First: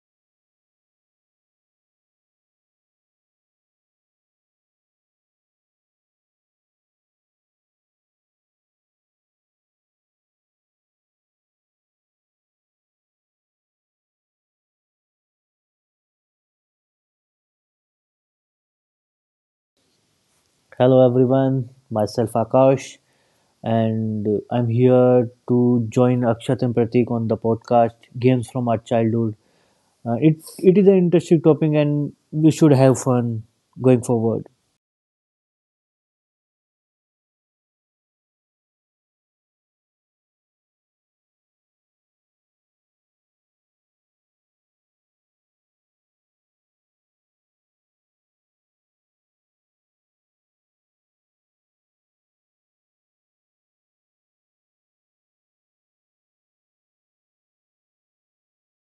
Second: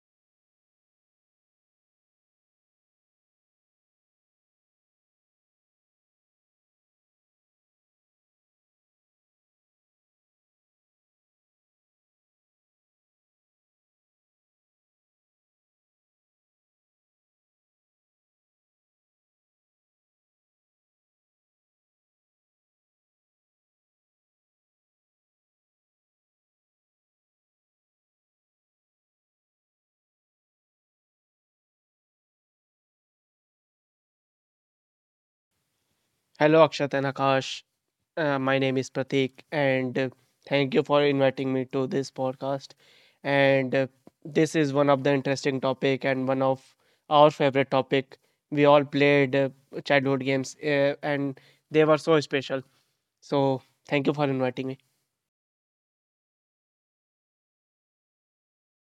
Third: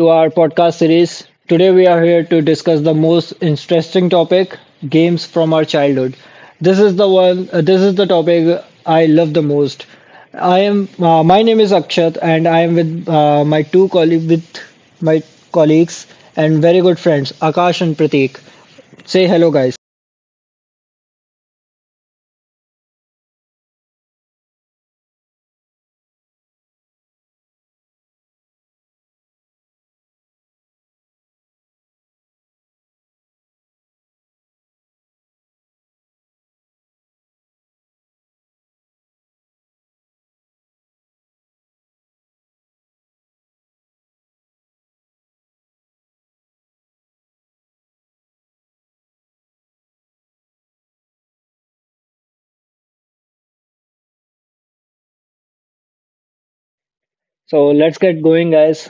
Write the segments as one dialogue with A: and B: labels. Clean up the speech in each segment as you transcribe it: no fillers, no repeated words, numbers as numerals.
A: to our podcast series. Today, we are here to discuss the most interesting topic, games from our childhood. This is the topic I love the most. My name is Akshat, and I am with my two colleagues, with my colleagues and very good friends, Akash and Prateek. Say hello, guys.
B: Hello everyone, myself Akash, and I'm here to join Akshat and Pratik on the podcast Games from Our Childhood. It is an interesting topic, and we should have fun going forward.
C: Hello, Akshat and Akash. My name is Pratik, and thank you for inviting me to this podcast. And this is one of the interesting topic and one of our favorite topic. We all played childhood games, and they were so special. So thank you for inviting me.
A: So let's get going, guys.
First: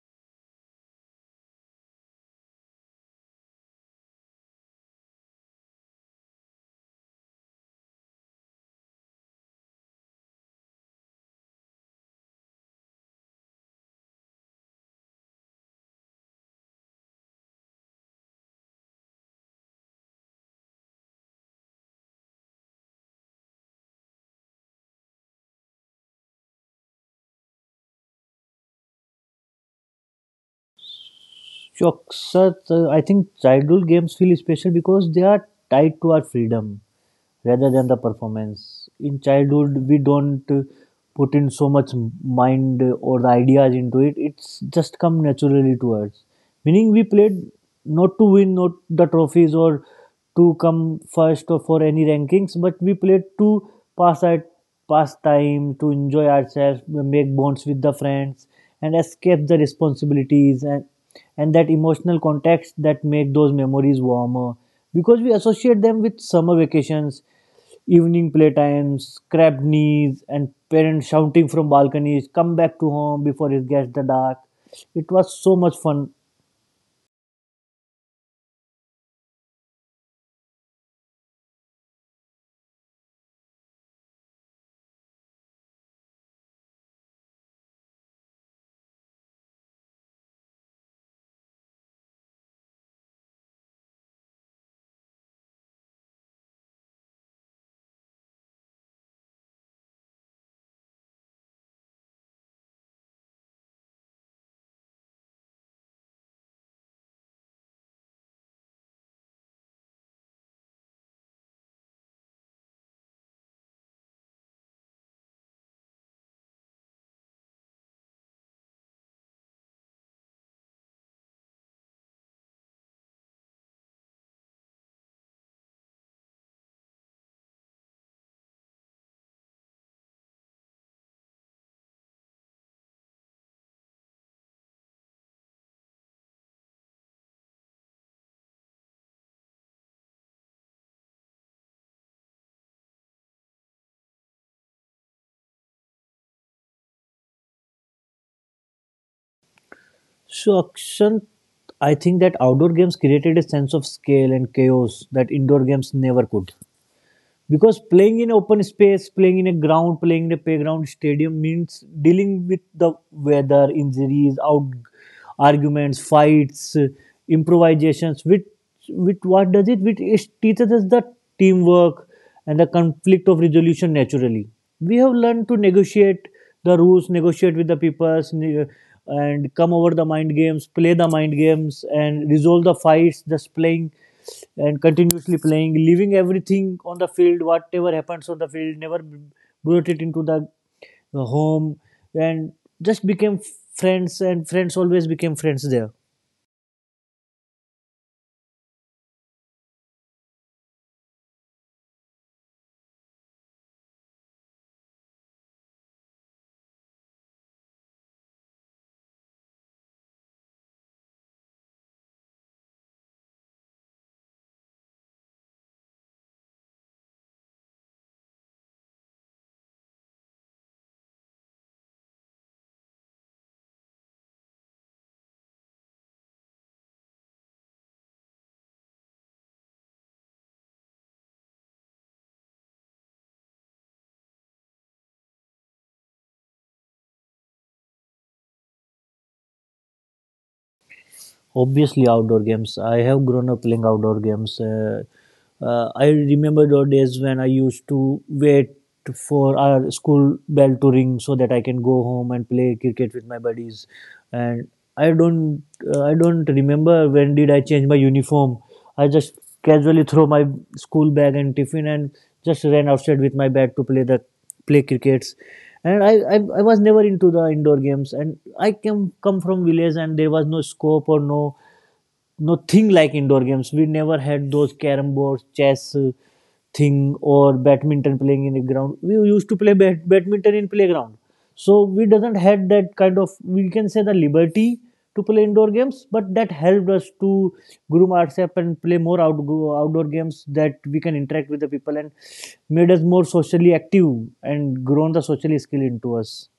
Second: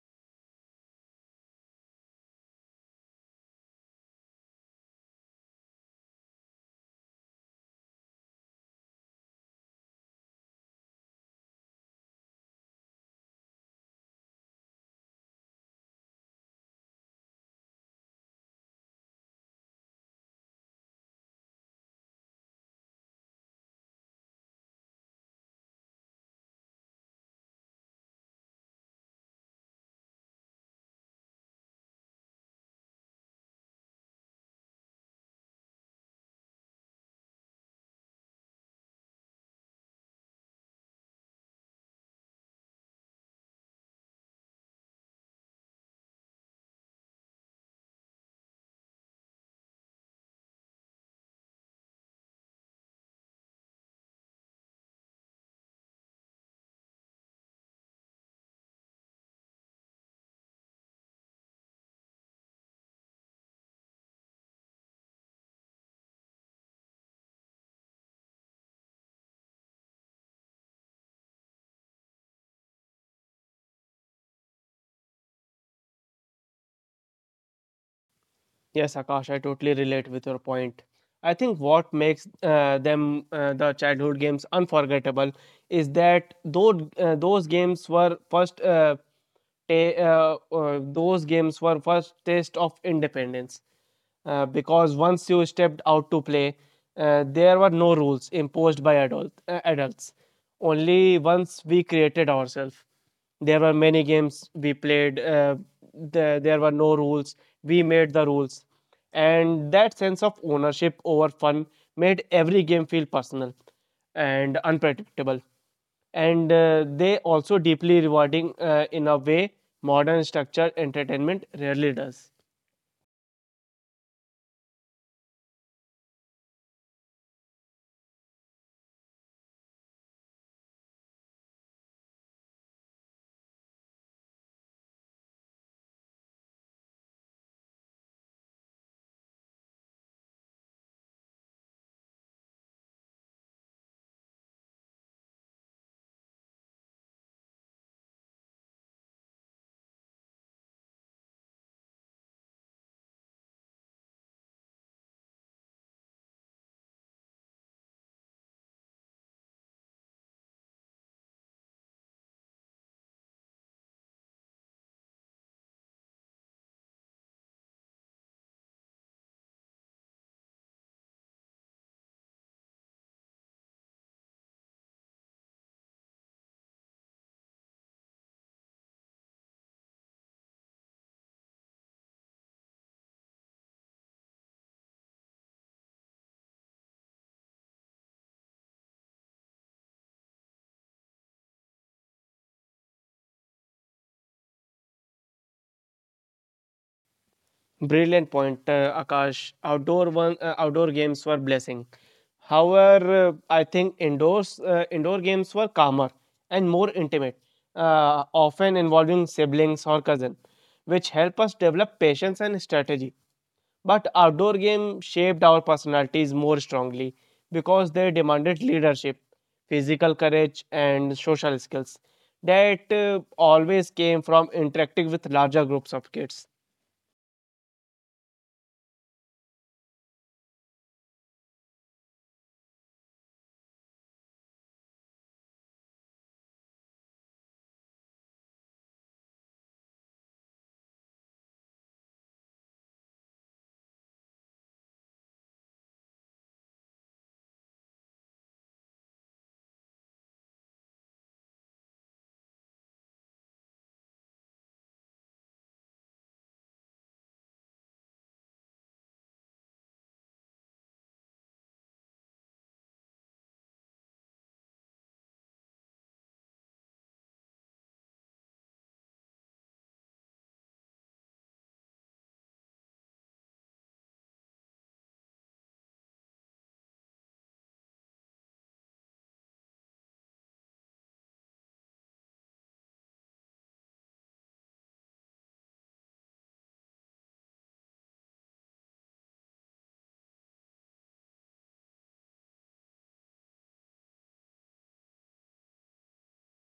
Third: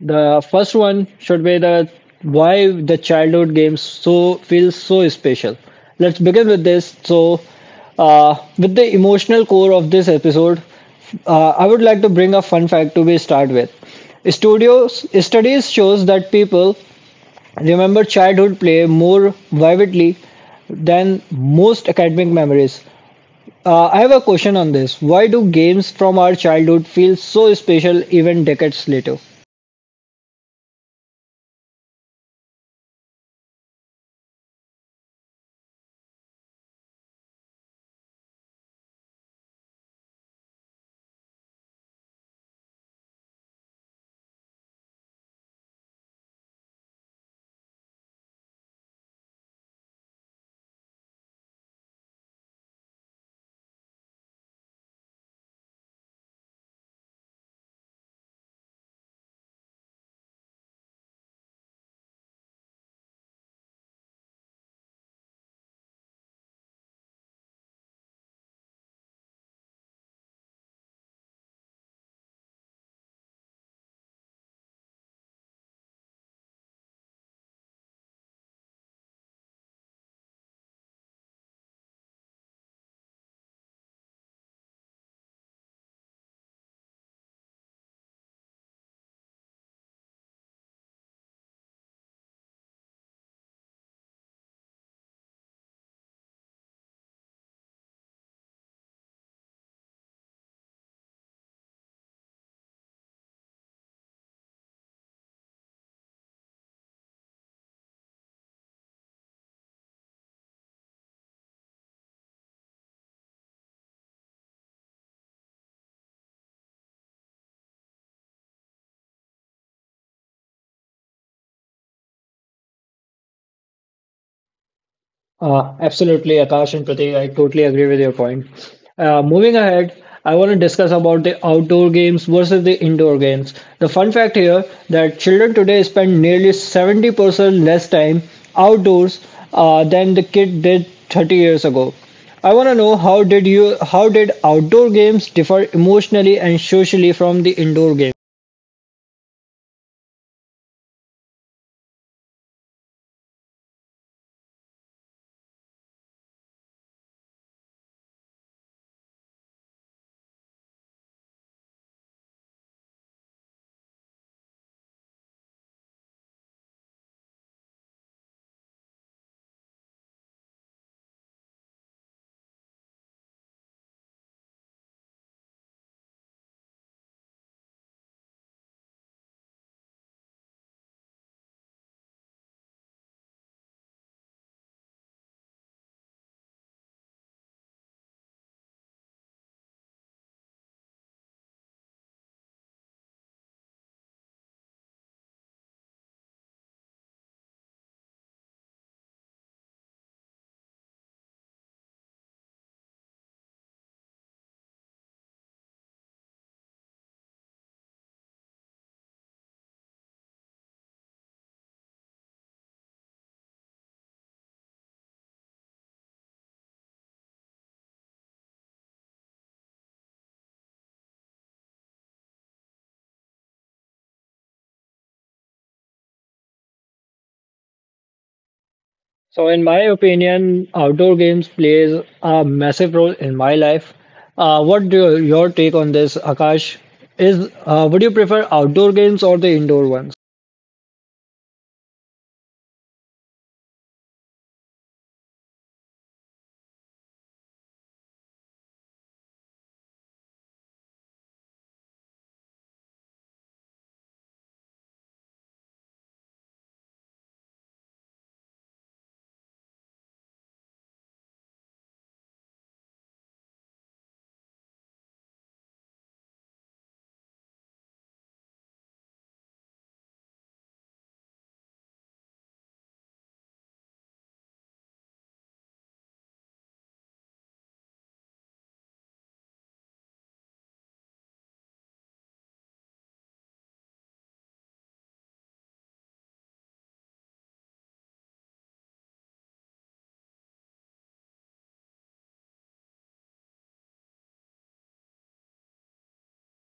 A: The first one should be the why the childhood games feels so special. Let's begin with this. With the emotional core of this episode, I would like to bring a fun fact to be start with. Studios studies shows that people remember childhood play more vividly than most academic memories. I have a question on this. Why do games from our childhood feel so special even decades later?
B: Sure, sir, I think childhood games feel special because they are tied to our freedom rather than the performance. In childhood, we don't put in so much mind or the ideas into it. It's just come naturally to us. Meaning, we played not to win, not the trophies or to come first or for any rankings, but we played to pass our pass time, to enjoy ourselves, make bonds with the friends, and escape the responsibilities and that emotional context that make those memories warmer because we associate them with summer vacations, evening playtimes, crabbed knees, and parents shouting from balconies, "Come back to home before it gets the dark." It was so much fun.
C: Yes, Akash, I totally relate with your point. I think what makes the childhood games unforgettable is that though those games were first. Ta- those games were first taste of independence, because once you stepped out to play, there were no rules imposed by adults. Only once we created ourselves. There were many games we played, there were no rules. We made the rules. And that sense of ownership over fun made every game feel personal and unpredictable, and they also deeply rewarding in a way modern structured entertainment rarely does.
A: Absolutely, Akash and Pratik, I totally agree with your point. Moving ahead, I want to discuss about the outdoor games versus the indoor games. The fun fact here that children today spend nearly 70% less time outdoors, than the kid did 30 years ago. I want to know how did outdoor games differ emotionally and socially from the indoor games?
B: So, Akshant, I think that outdoor games created a sense of scale and chaos that indoor games never could, because playing in open space, playing in a ground, playing in a playground stadium means dealing with the weather, injuries, out, arguments, fights, improvisations with what does it, with it teaches us the teamwork and the conflict of resolution naturally. We have learned to negotiate the rules, negotiate with the peoples, and come over the mind games, play the mind games and resolve the fights, just playing and continuously playing, leaving everything on the field. Whatever happens on the field never brought it into the home, and just became friends, and friends always became friends there.
C: Brilliant point, Akash. Outdoor games were blessing. However, I think indoor games were calmer and more intimate, often involving siblings or cousin, which help us develop patience and strategy. But outdoor games shaped our personalities more strongly because they demanded leadership, physical courage, and social skills that always came from interacting with larger groups of kids.
A: So, in my opinion, outdoor games plays a massive role in my life. What do your take on this, Akash? Is Would you prefer outdoor games or the indoor ones?
B: Obviously, outdoor games. I have grown up playing outdoor games. I remember those days when I used to wait for our school bell to ring so that I can go home and play cricket with my buddies. And I don't, I don't remember when did I change my uniform. I just casually throw my school bag and tiffin and just ran outside with my bat to play that, play crickets. And I was never into the indoor games, and I came come from village, and there was no scope or no thing like indoor games. We never had those carom boards, chess, thing, or badminton. Playing in a ground, we used to play badminton in playground. So we doesn't had that kind of, we can say, the liberty to play indoor games, but that helped us to groom ourselves and play more outdoor games, that we can interact with the people and made us more socially active and grown the social skill into us.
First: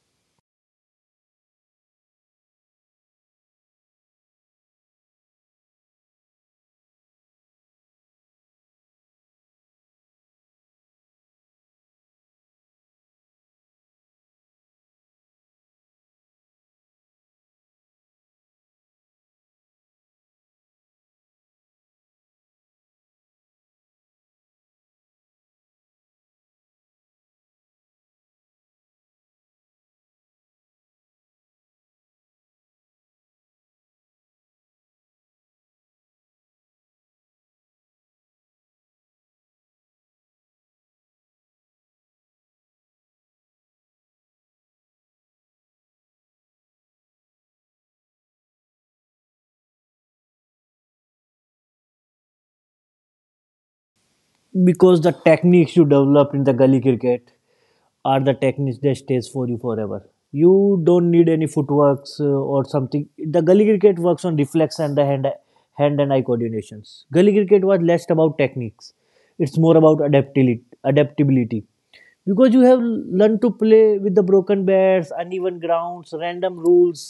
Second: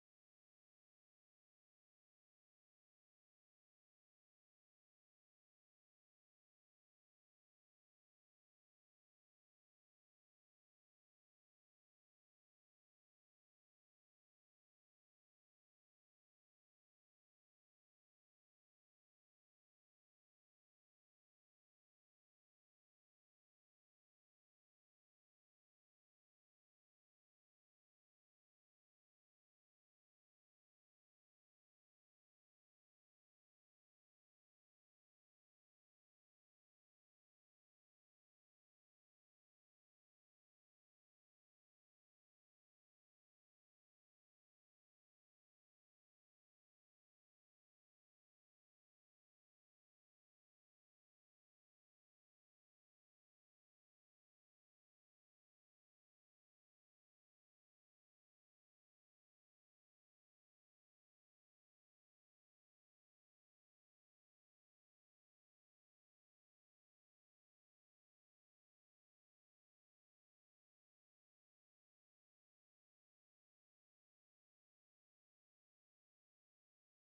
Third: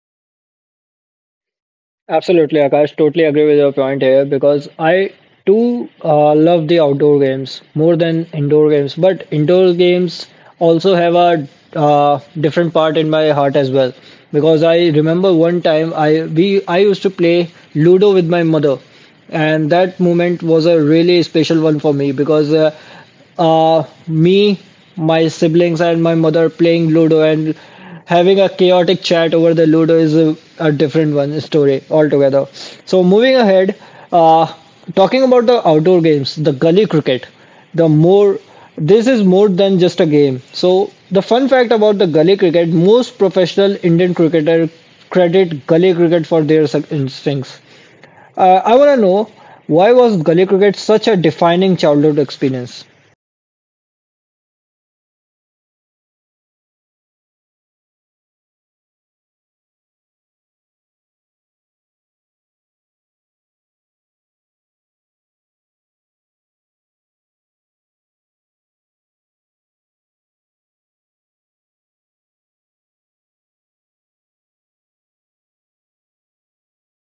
A: Absolutely, Akash. Totally agree with your point here because I too love the outdoor games more than indoor games. But indoor games also have a different part in my heart as well because I remember one time I used to play Ludo with my mother, and that moment was a really special one for me because me, my siblings, and my mother playing Ludo and having a chaotic chat over the Ludo is a different one story altogether. So moving ahead, uh, talking about the outdoor games, the gully cricket, the more this is more than just a game. So the fun fact about the gully cricket, most professional Indian cricketer credit gully cricket for their instincts. I want to know why was gully cricket such a defining childhood experience?
B: Because the techniques you develop in the gully cricket are the techniques that stays for you forever. You don't need any footworks or something. The gully cricket works on reflex and the hand and eye coordinations. Gully cricket was less about techniques; it's more about adaptability, because you have learned to play with the broken bats, uneven grounds, random rules,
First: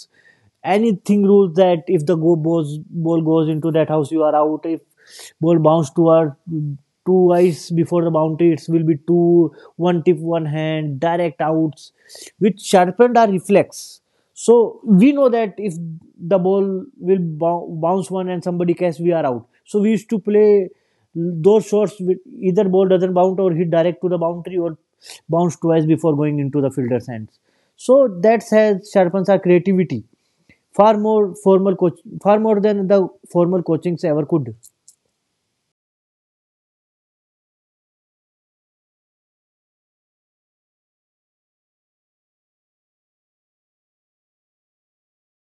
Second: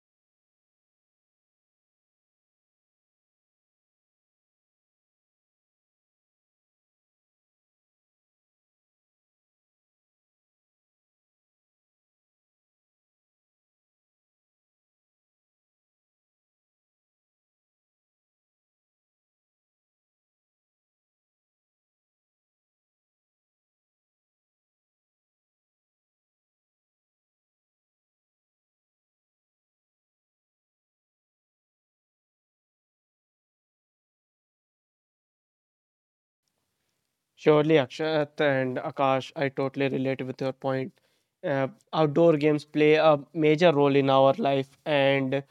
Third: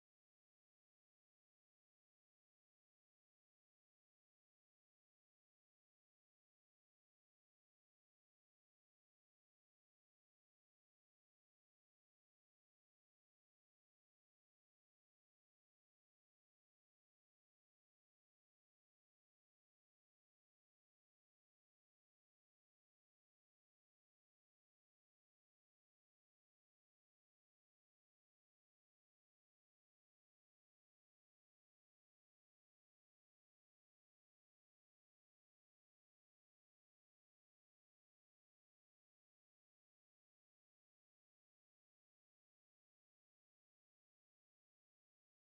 B: anything rules, that if the ball goes into that house, you are out. If ball bounce toward two eyes before the boundary, it will be two, one tip, one hand, direct outs, which sharpened our reflex. So we know that if the ball will bounce one and somebody catch, we are out. So we used to play those shots will either ball doesn't bounce or hit direct to the boundary or bounce twice before going into the fielder's hands. So that has sharpens our creativity far more formal coach far more than the formal coachings ever could.
C: Surely, Akshat and Akash, I totally relate with your point. Outdoor games play a major role in our life, and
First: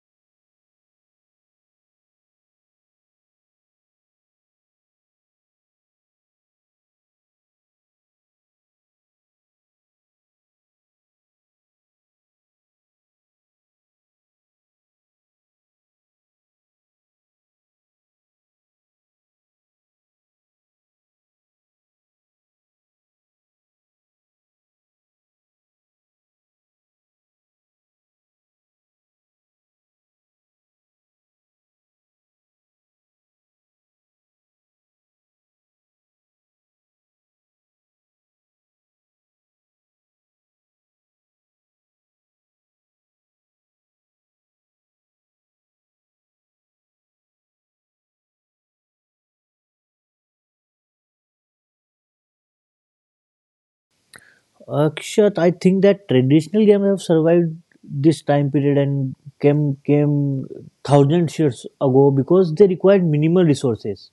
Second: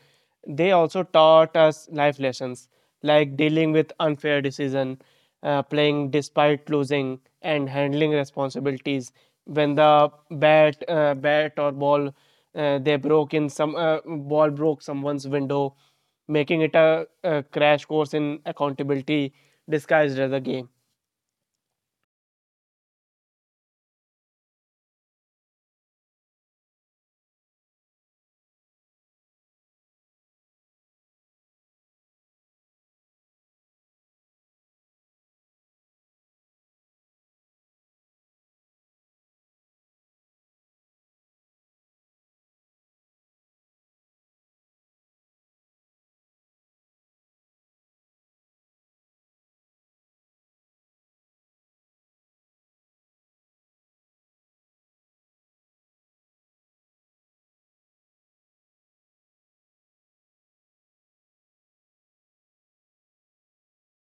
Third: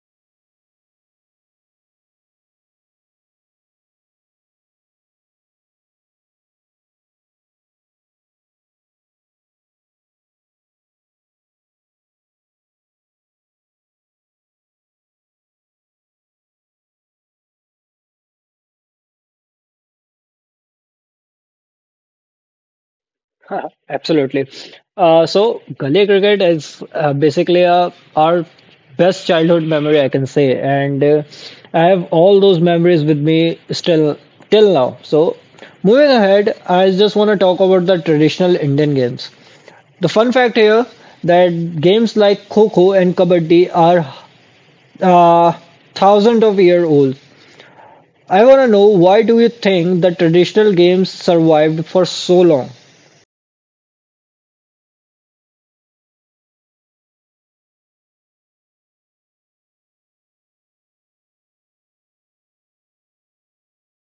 C: they also taught us life lessons like dealing with unfair decision, playing despite losing, and handling responsibilities. When the bat or ball, they broke in some ball broke someone's window, making it a crash course in accountability disguised as a game.
A: Huh, absolutely. So gully cricket is basically our best childhood memory, I can say, and I have all those memories with me still till now. So moving ahead, I just want to talk about the traditional Indian games. The fun fact here that games like kho kho and kabaddi are uh, thousands of year old. I want to know why do you think the traditional games survived for so long?
B: Akshat, I think that traditional games have survived this time period and came thousands years ago because they required minimal resources.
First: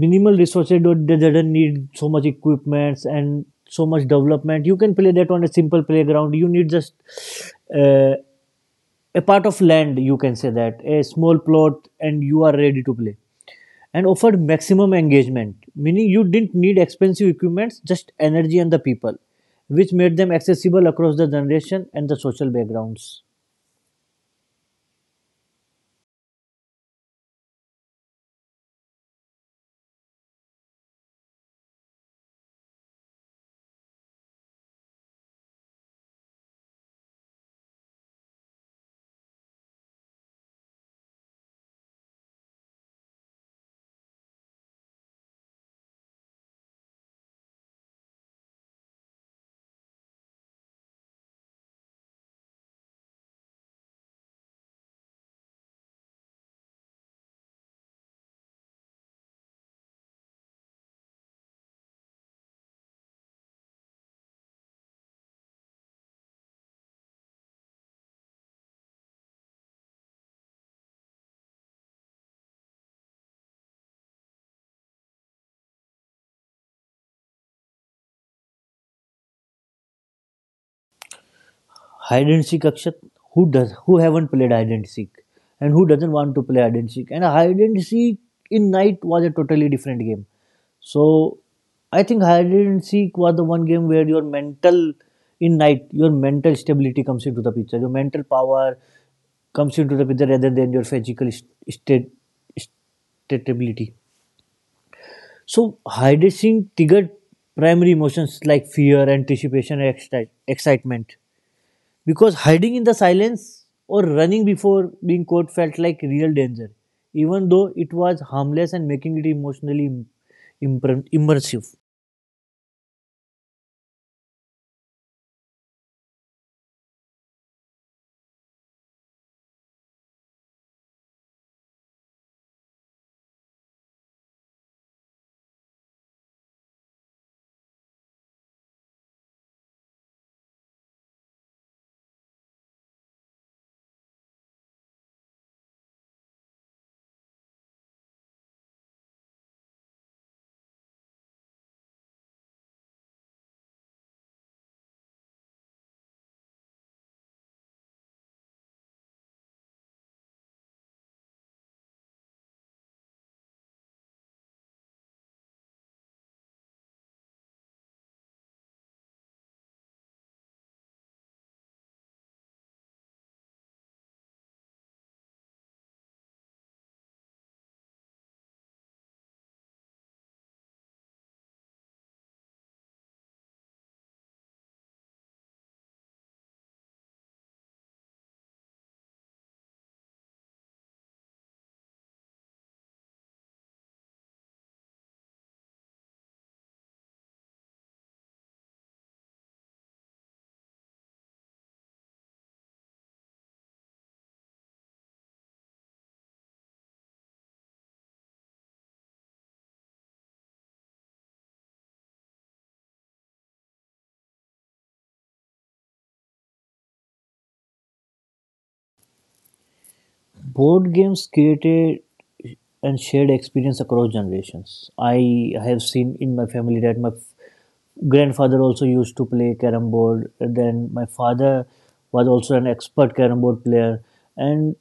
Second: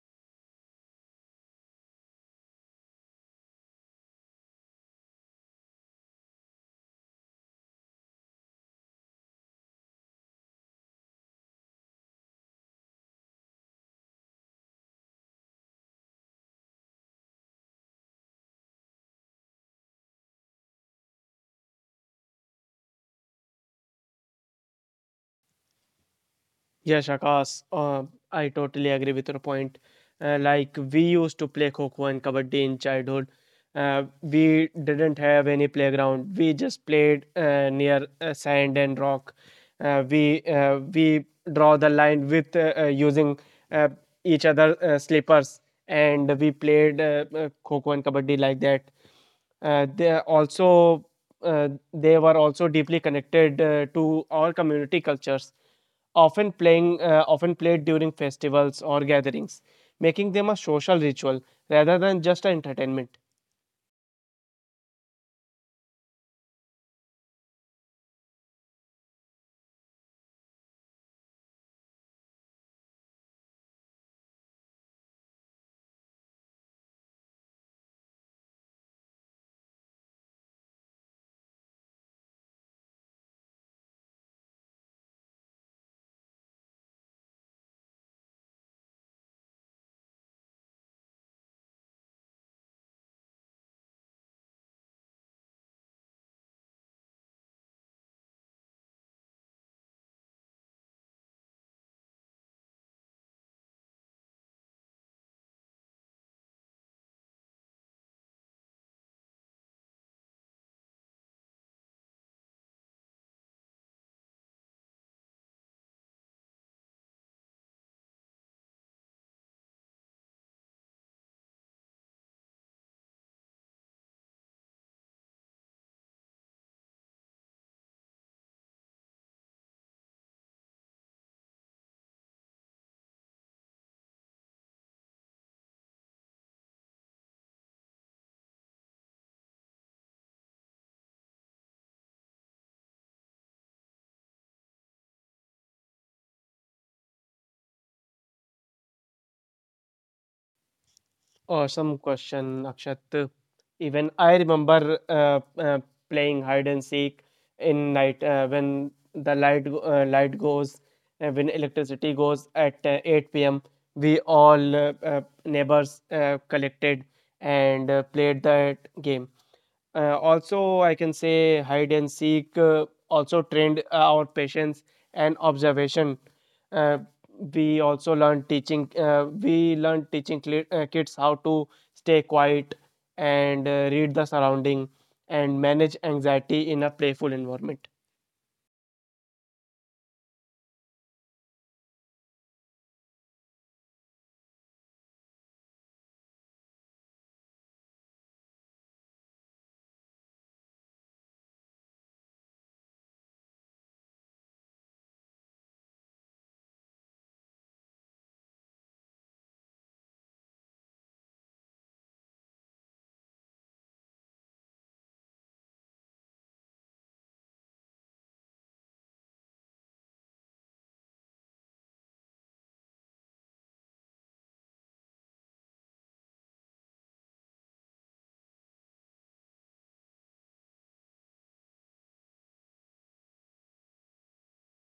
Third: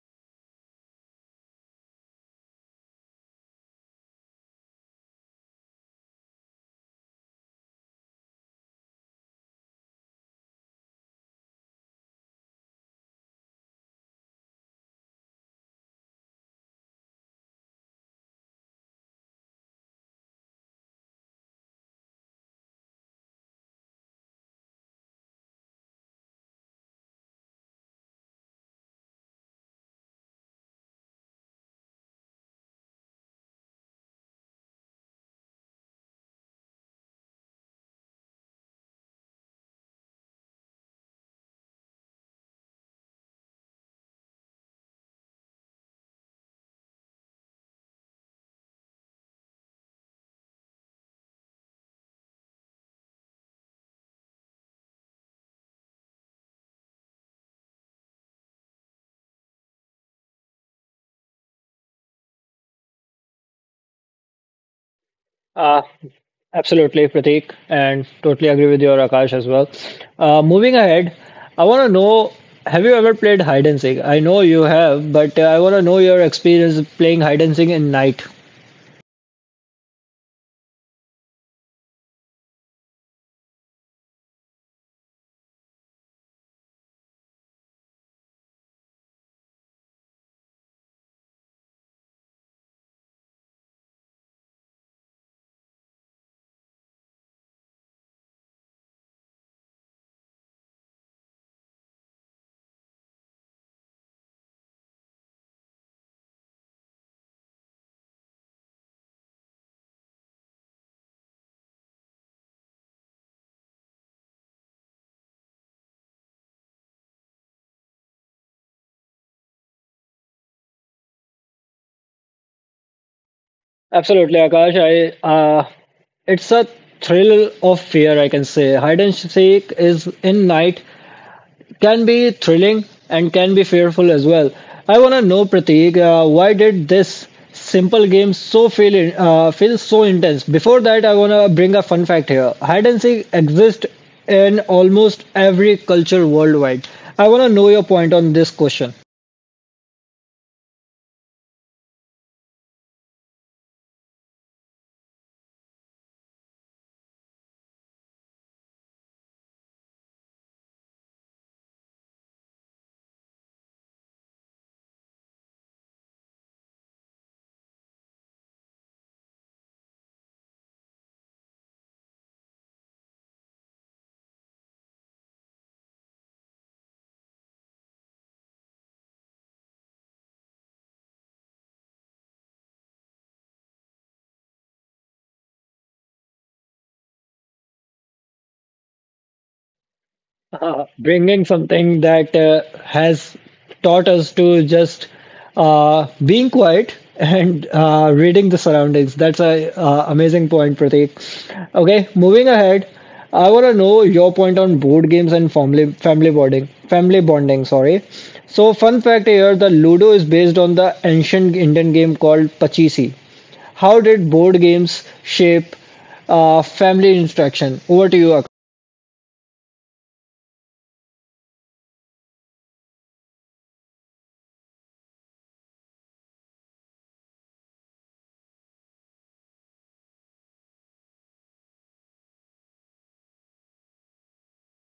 B: Minimal resources, don't, they doesn't need so much equipments and so much development. You can play that on a simple playground. You need just uh, a part of land, you can say that, a small plot, and you are ready to play, and offered maximum engagement, meaning you didn't need expensive equipments, just energy and the people, which made them accessible across the generation and the social backgrounds.
C: Yes, Akash, I totally agree with your point. Like we used to play kho and kabaddi in childhood. We didn't have any playground. We just played near sand and rock. We draw the line with using uh, each other slippers, and we played kho and kabaddi like that. Uh, they are also they were also deeply connected to all community cultures, often played during festivals or gatherings, making them a social ritual rather than just an entertainment.
A: Uh, Absolutely, Pratik, and totally agree with your Akash as well. Moving ahead, I want to know, have you ever played hide and seek? I know you have, but I want to know your experience playing hide and seek in night.
B: Hide and seek, Akshat, who does, who haven't played hide and seek, and who doesn't want to play hide and seek? And hide and seek in night was a totally different game. So I think hide and seek was the one game where your mental, in night your mental stability comes into the picture, your mental power comes into the picture, rather than your physical state stability. So hide and seek triggered primary emotions like fear, anticipation, and excitement, because hiding in the silence or running before being caught felt like real danger, even though it was harmless, and making it emotionally immersive.
A: Absolutely, Akash. I It's a thrill of fear, I can say. Hide and seek is in night, can be thrilling and can be fearful as well. I want to know, Prateek, why did this simple game feel so intense? Before that, I want to bring a fun fact here. Hide and seek exists in almost every culture worldwide. I want to know your point on this question.
C: Awesome question, Akshat. Even I remember playing hide and seek in night, when light goes, when electricity goes at 8 p.m. We all neighbors collected and played that game. Also, I can say hide and seek also trained our patience and observation. Uh, we learn teaching kids how to stay quiet and read the surrounding and manage anxiety in a playful environment.
A: Bringing something that has taught us to just being quiet and reading the surroundings. That's a amazing point, Pratik. Okay, moving ahead, I want to know your point on board games and family bonding. Family bonding, sorry. So, fun fact here: the Ludo is based on the ancient Indian game called Pachisi. How did board games shape family interaction? Over to you.
B: Board games created and shared experience across generations. I have seen in my family that my grandfather also used to play carom board. Then my father was also an expert carom board player, and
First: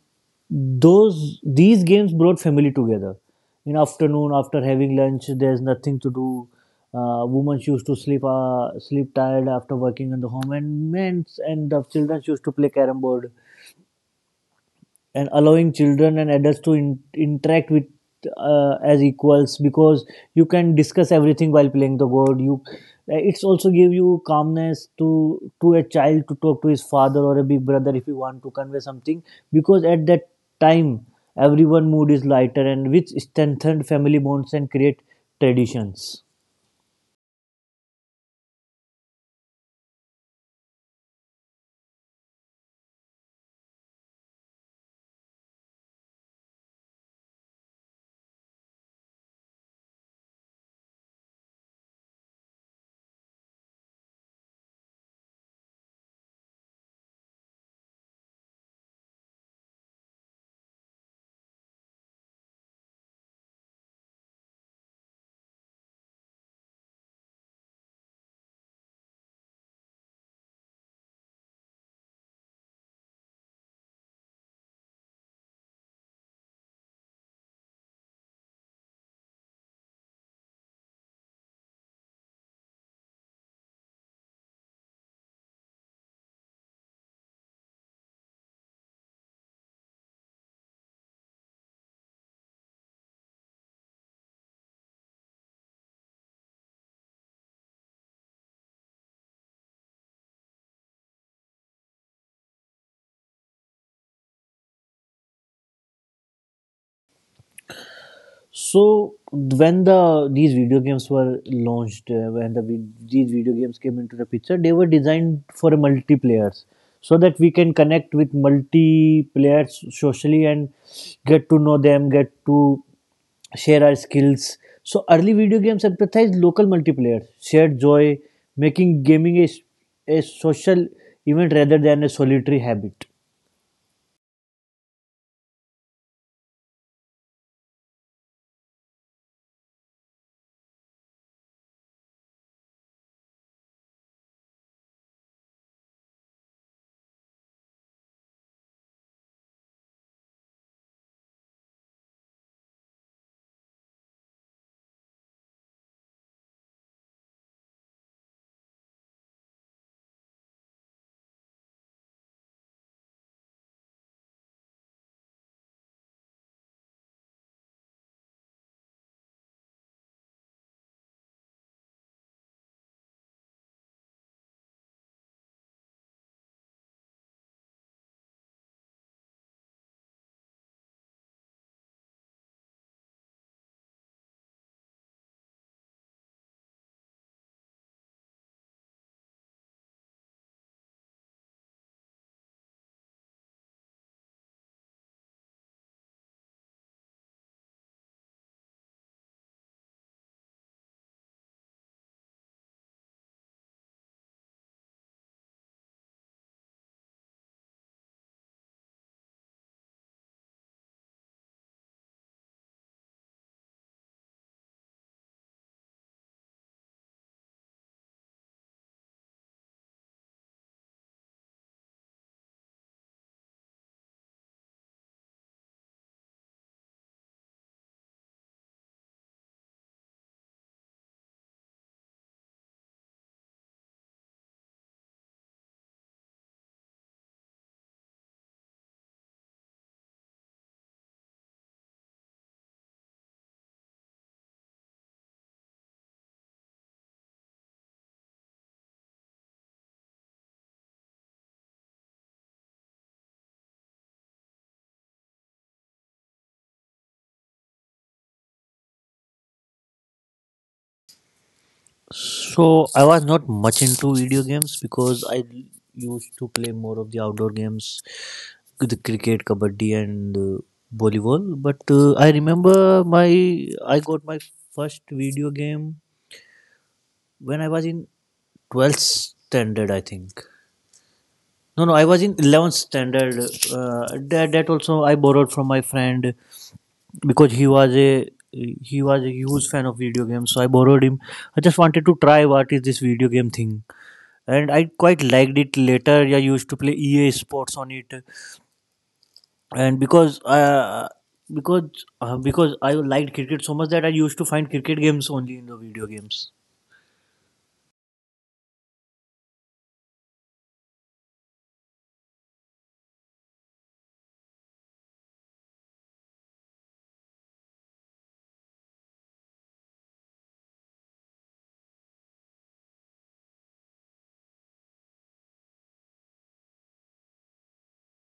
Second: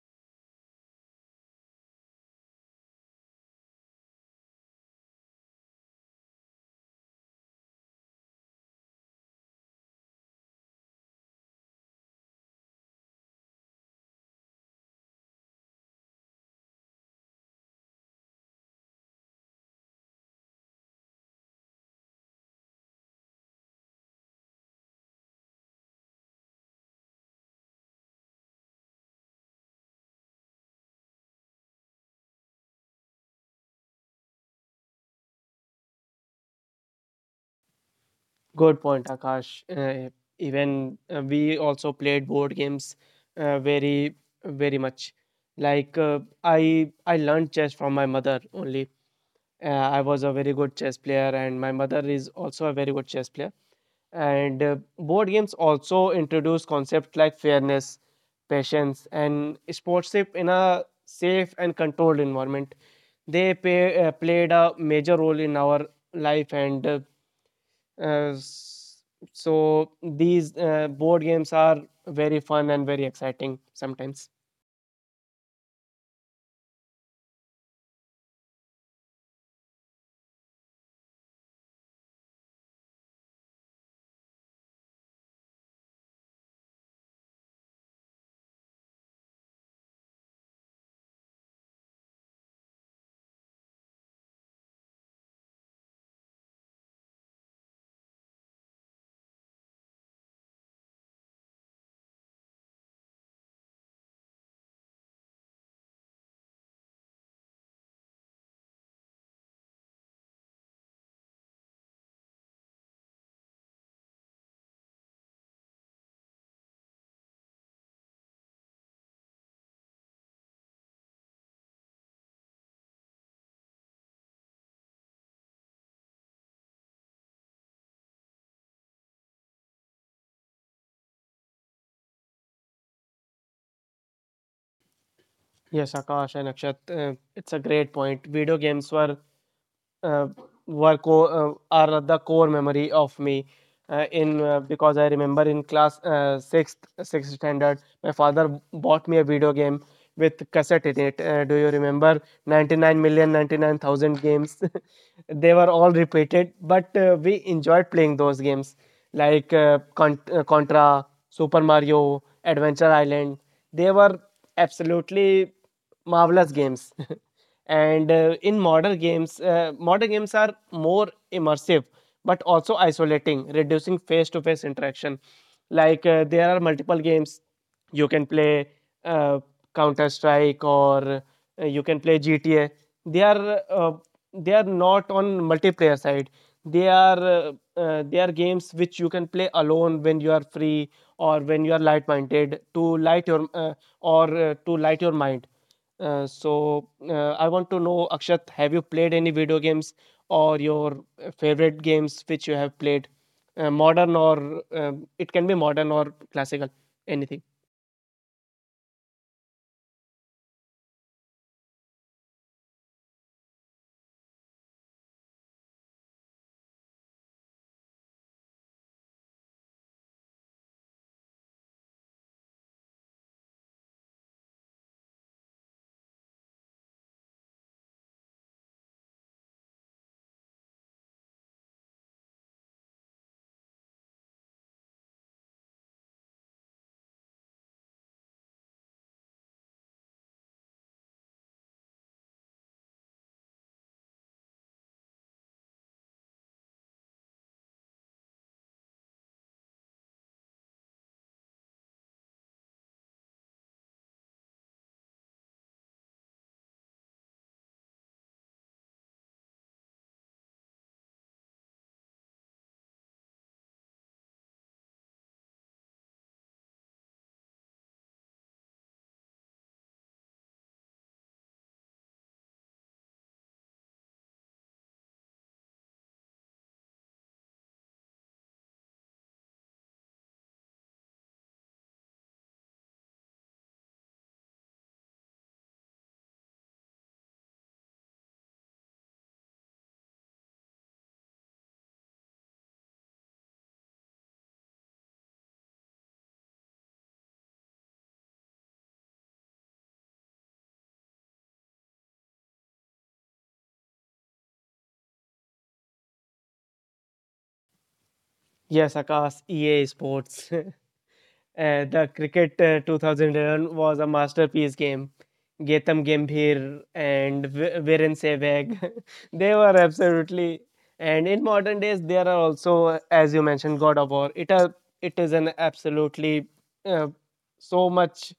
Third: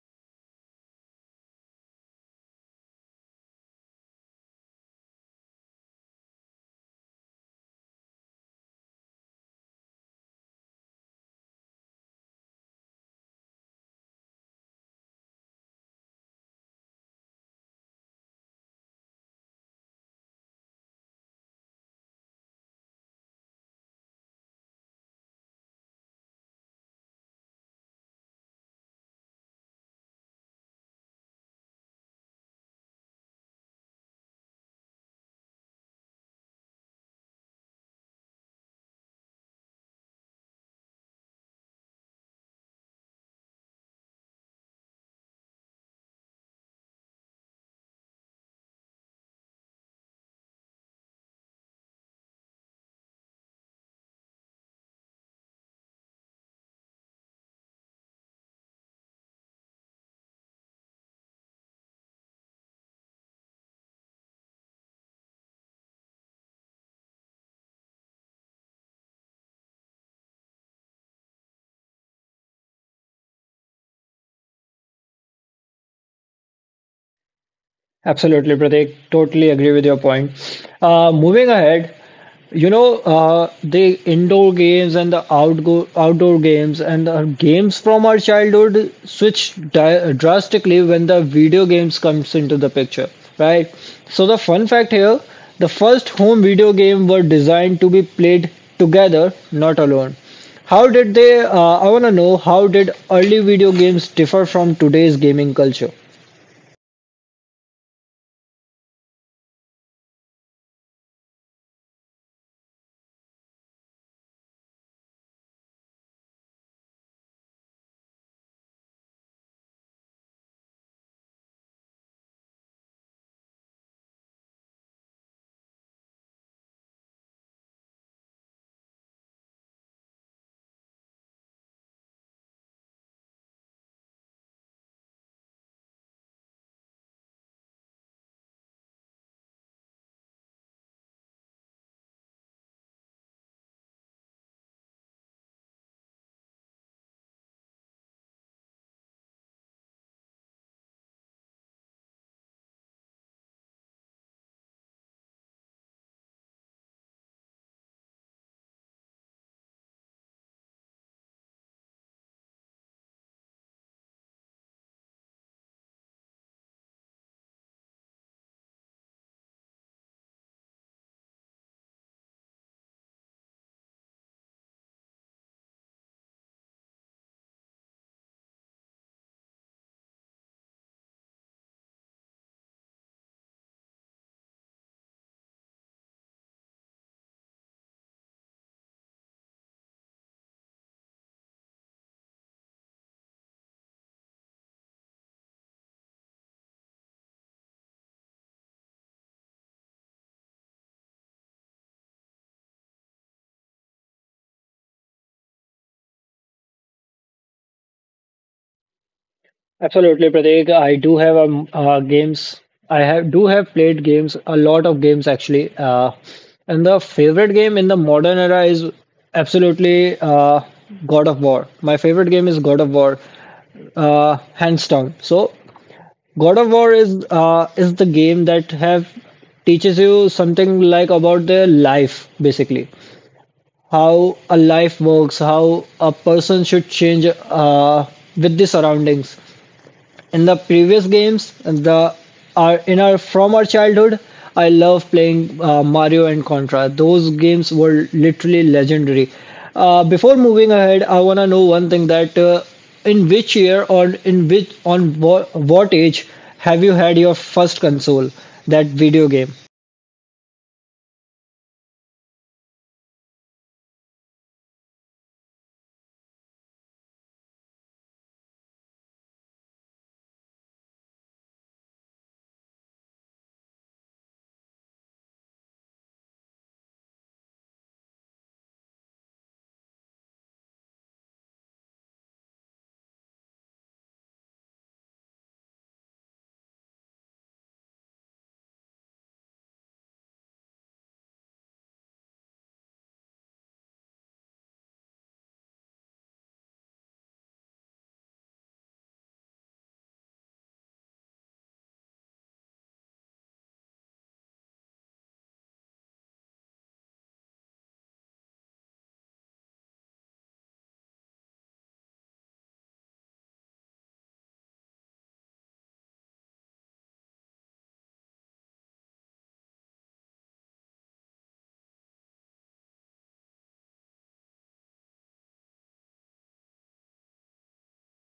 B: those these games brought family together. In afternoon, after having lunch, there's nothing to do. Women used to sleep tired after working in the home, and men and the children used to play carom board and allowing children and adults to interact with, as equals, because you can discuss everything while playing the board. You it's also give you calmness to a child to talk to his father or a big brother if you want to convey something, because at that time everyone mood is lighter, and which strengthened family bonds and create traditions.
C: Good point, Akash. Even We also played board games very very much, like I learned chess from my mother only. I was a very good chess player, and my mother is also a very good chess player. And board games also introduce concepts like fairness, patience, and sportsmanship in a safe and controlled environment. They played a major role in our life, and uh, s- so these board games are very fun and very exciting sometimes.
A: Absolutely, Pratik. Totally agree with your point. Moving ahead, you know, the indoor games and the outgo outdoor games and the games from our childhood switch di drastically when the video games comes into the picture, right? So the fun fact here, the first home video game were designed to be played together, not alone. How did they, uh, I want to know, how did early video games differ from today's gaming culture?
B: So when the these video games were launched, these video games came into the picture, they were designed for multiplayers, so that we can connect with multiplayers socially and get to know them, get to share our skills. So early video games emphasized local multiplayer, shared joy, making gaming a social event rather than a solitary habit.
C: Yes, Akash and Akshat, it's a great point. Video games uh, are the core memory of me, in because I remember in class sixth standard my father bought me a video game with cassette in it. Do you remember 99,099,000 games? They were all repeated, but we enjoyed playing those games like Contra, Super Mario, Adventure Island. They were absolutely marvelous games. and in modern games Modern games are more immersive but also isolating, reducing face to face interaction. Like, there are multiple games you can play, uh, counter strike, or you can play GTA. They are uh, they are not on multiplayer side. They are uh, uh, they are games which you can play alone when you are free, or when you are light minded to light your or to light your mind. So, I want to know, Akshat, have you played any video games or your favorite games which you have played, modern or, it can be modern or classical, anything?
A: Absolutely, Pratik. I do have games. I have played games, a lot of games actually. And the favorite game in the modern era is absolutely God of War. My favorite game is God of War, hands down. So God of War is the game that have teaches you something like about their life, basically how a life works, how a person should change with the surroundings. In the previous games, the are in our from our childhood, I love playing Mario and Contra. Those games were literally legendary. Before moving ahead, I wanna know one thing, that in which year or in which what age have you had your first console, that video game?
B: So I was not much into video games because I used to play more of the outdoor games, the cricket, kabaddi, and volleyball. But I remember my I got my first video game when I was in 12th standard, I think. No, no, I was in 11th standard. Uh, that also I borrowed from my friend because he was a huge fan of video games. So I borrowed him. I just wanted to try what is this video game thing, and I quite liked it later. I used to play EA Sports on it, and because I liked cricket so much that I used to find cricket games only in the video games.
C: Yes, Akash, EA Sports. The Cricket 2011 was a masterpiece game. Getam Gambhir and Viren Sehwag, they were absolutely. And in modern days, there are also, as you mentioned, God of War. It, a it is an absolutely uh, so much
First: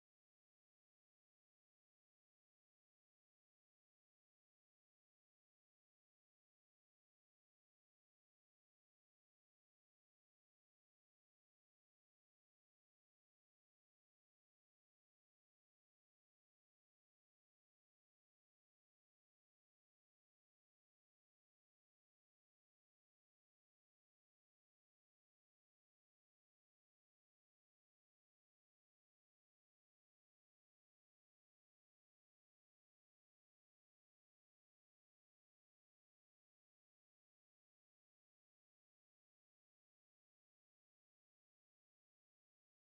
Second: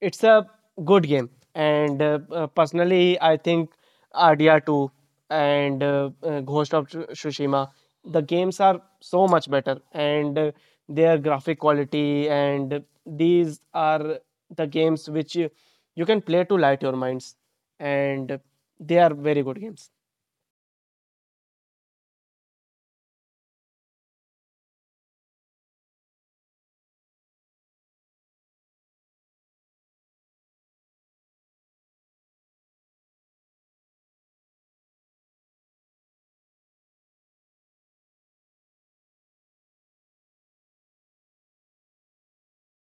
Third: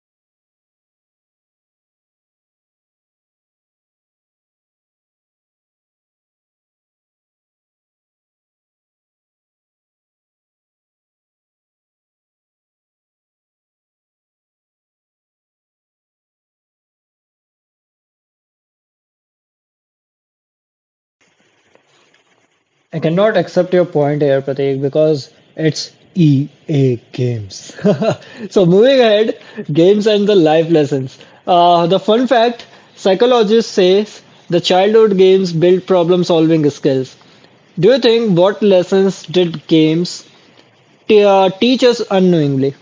C: it's a good game, and personally, I think RDR two, and Ghost of Tsushima. The games are so much better, and their graphic quality, and these are the games which you can play to light your minds, and they are very good games.
A: I cannot accept your point here, Prateek, because it's EA Games. So, moving ahead, games and the life lessons. The fun fact, psychologists say the childhood games build problem solving skills. Do you think what lessons did games teach us unknowingly?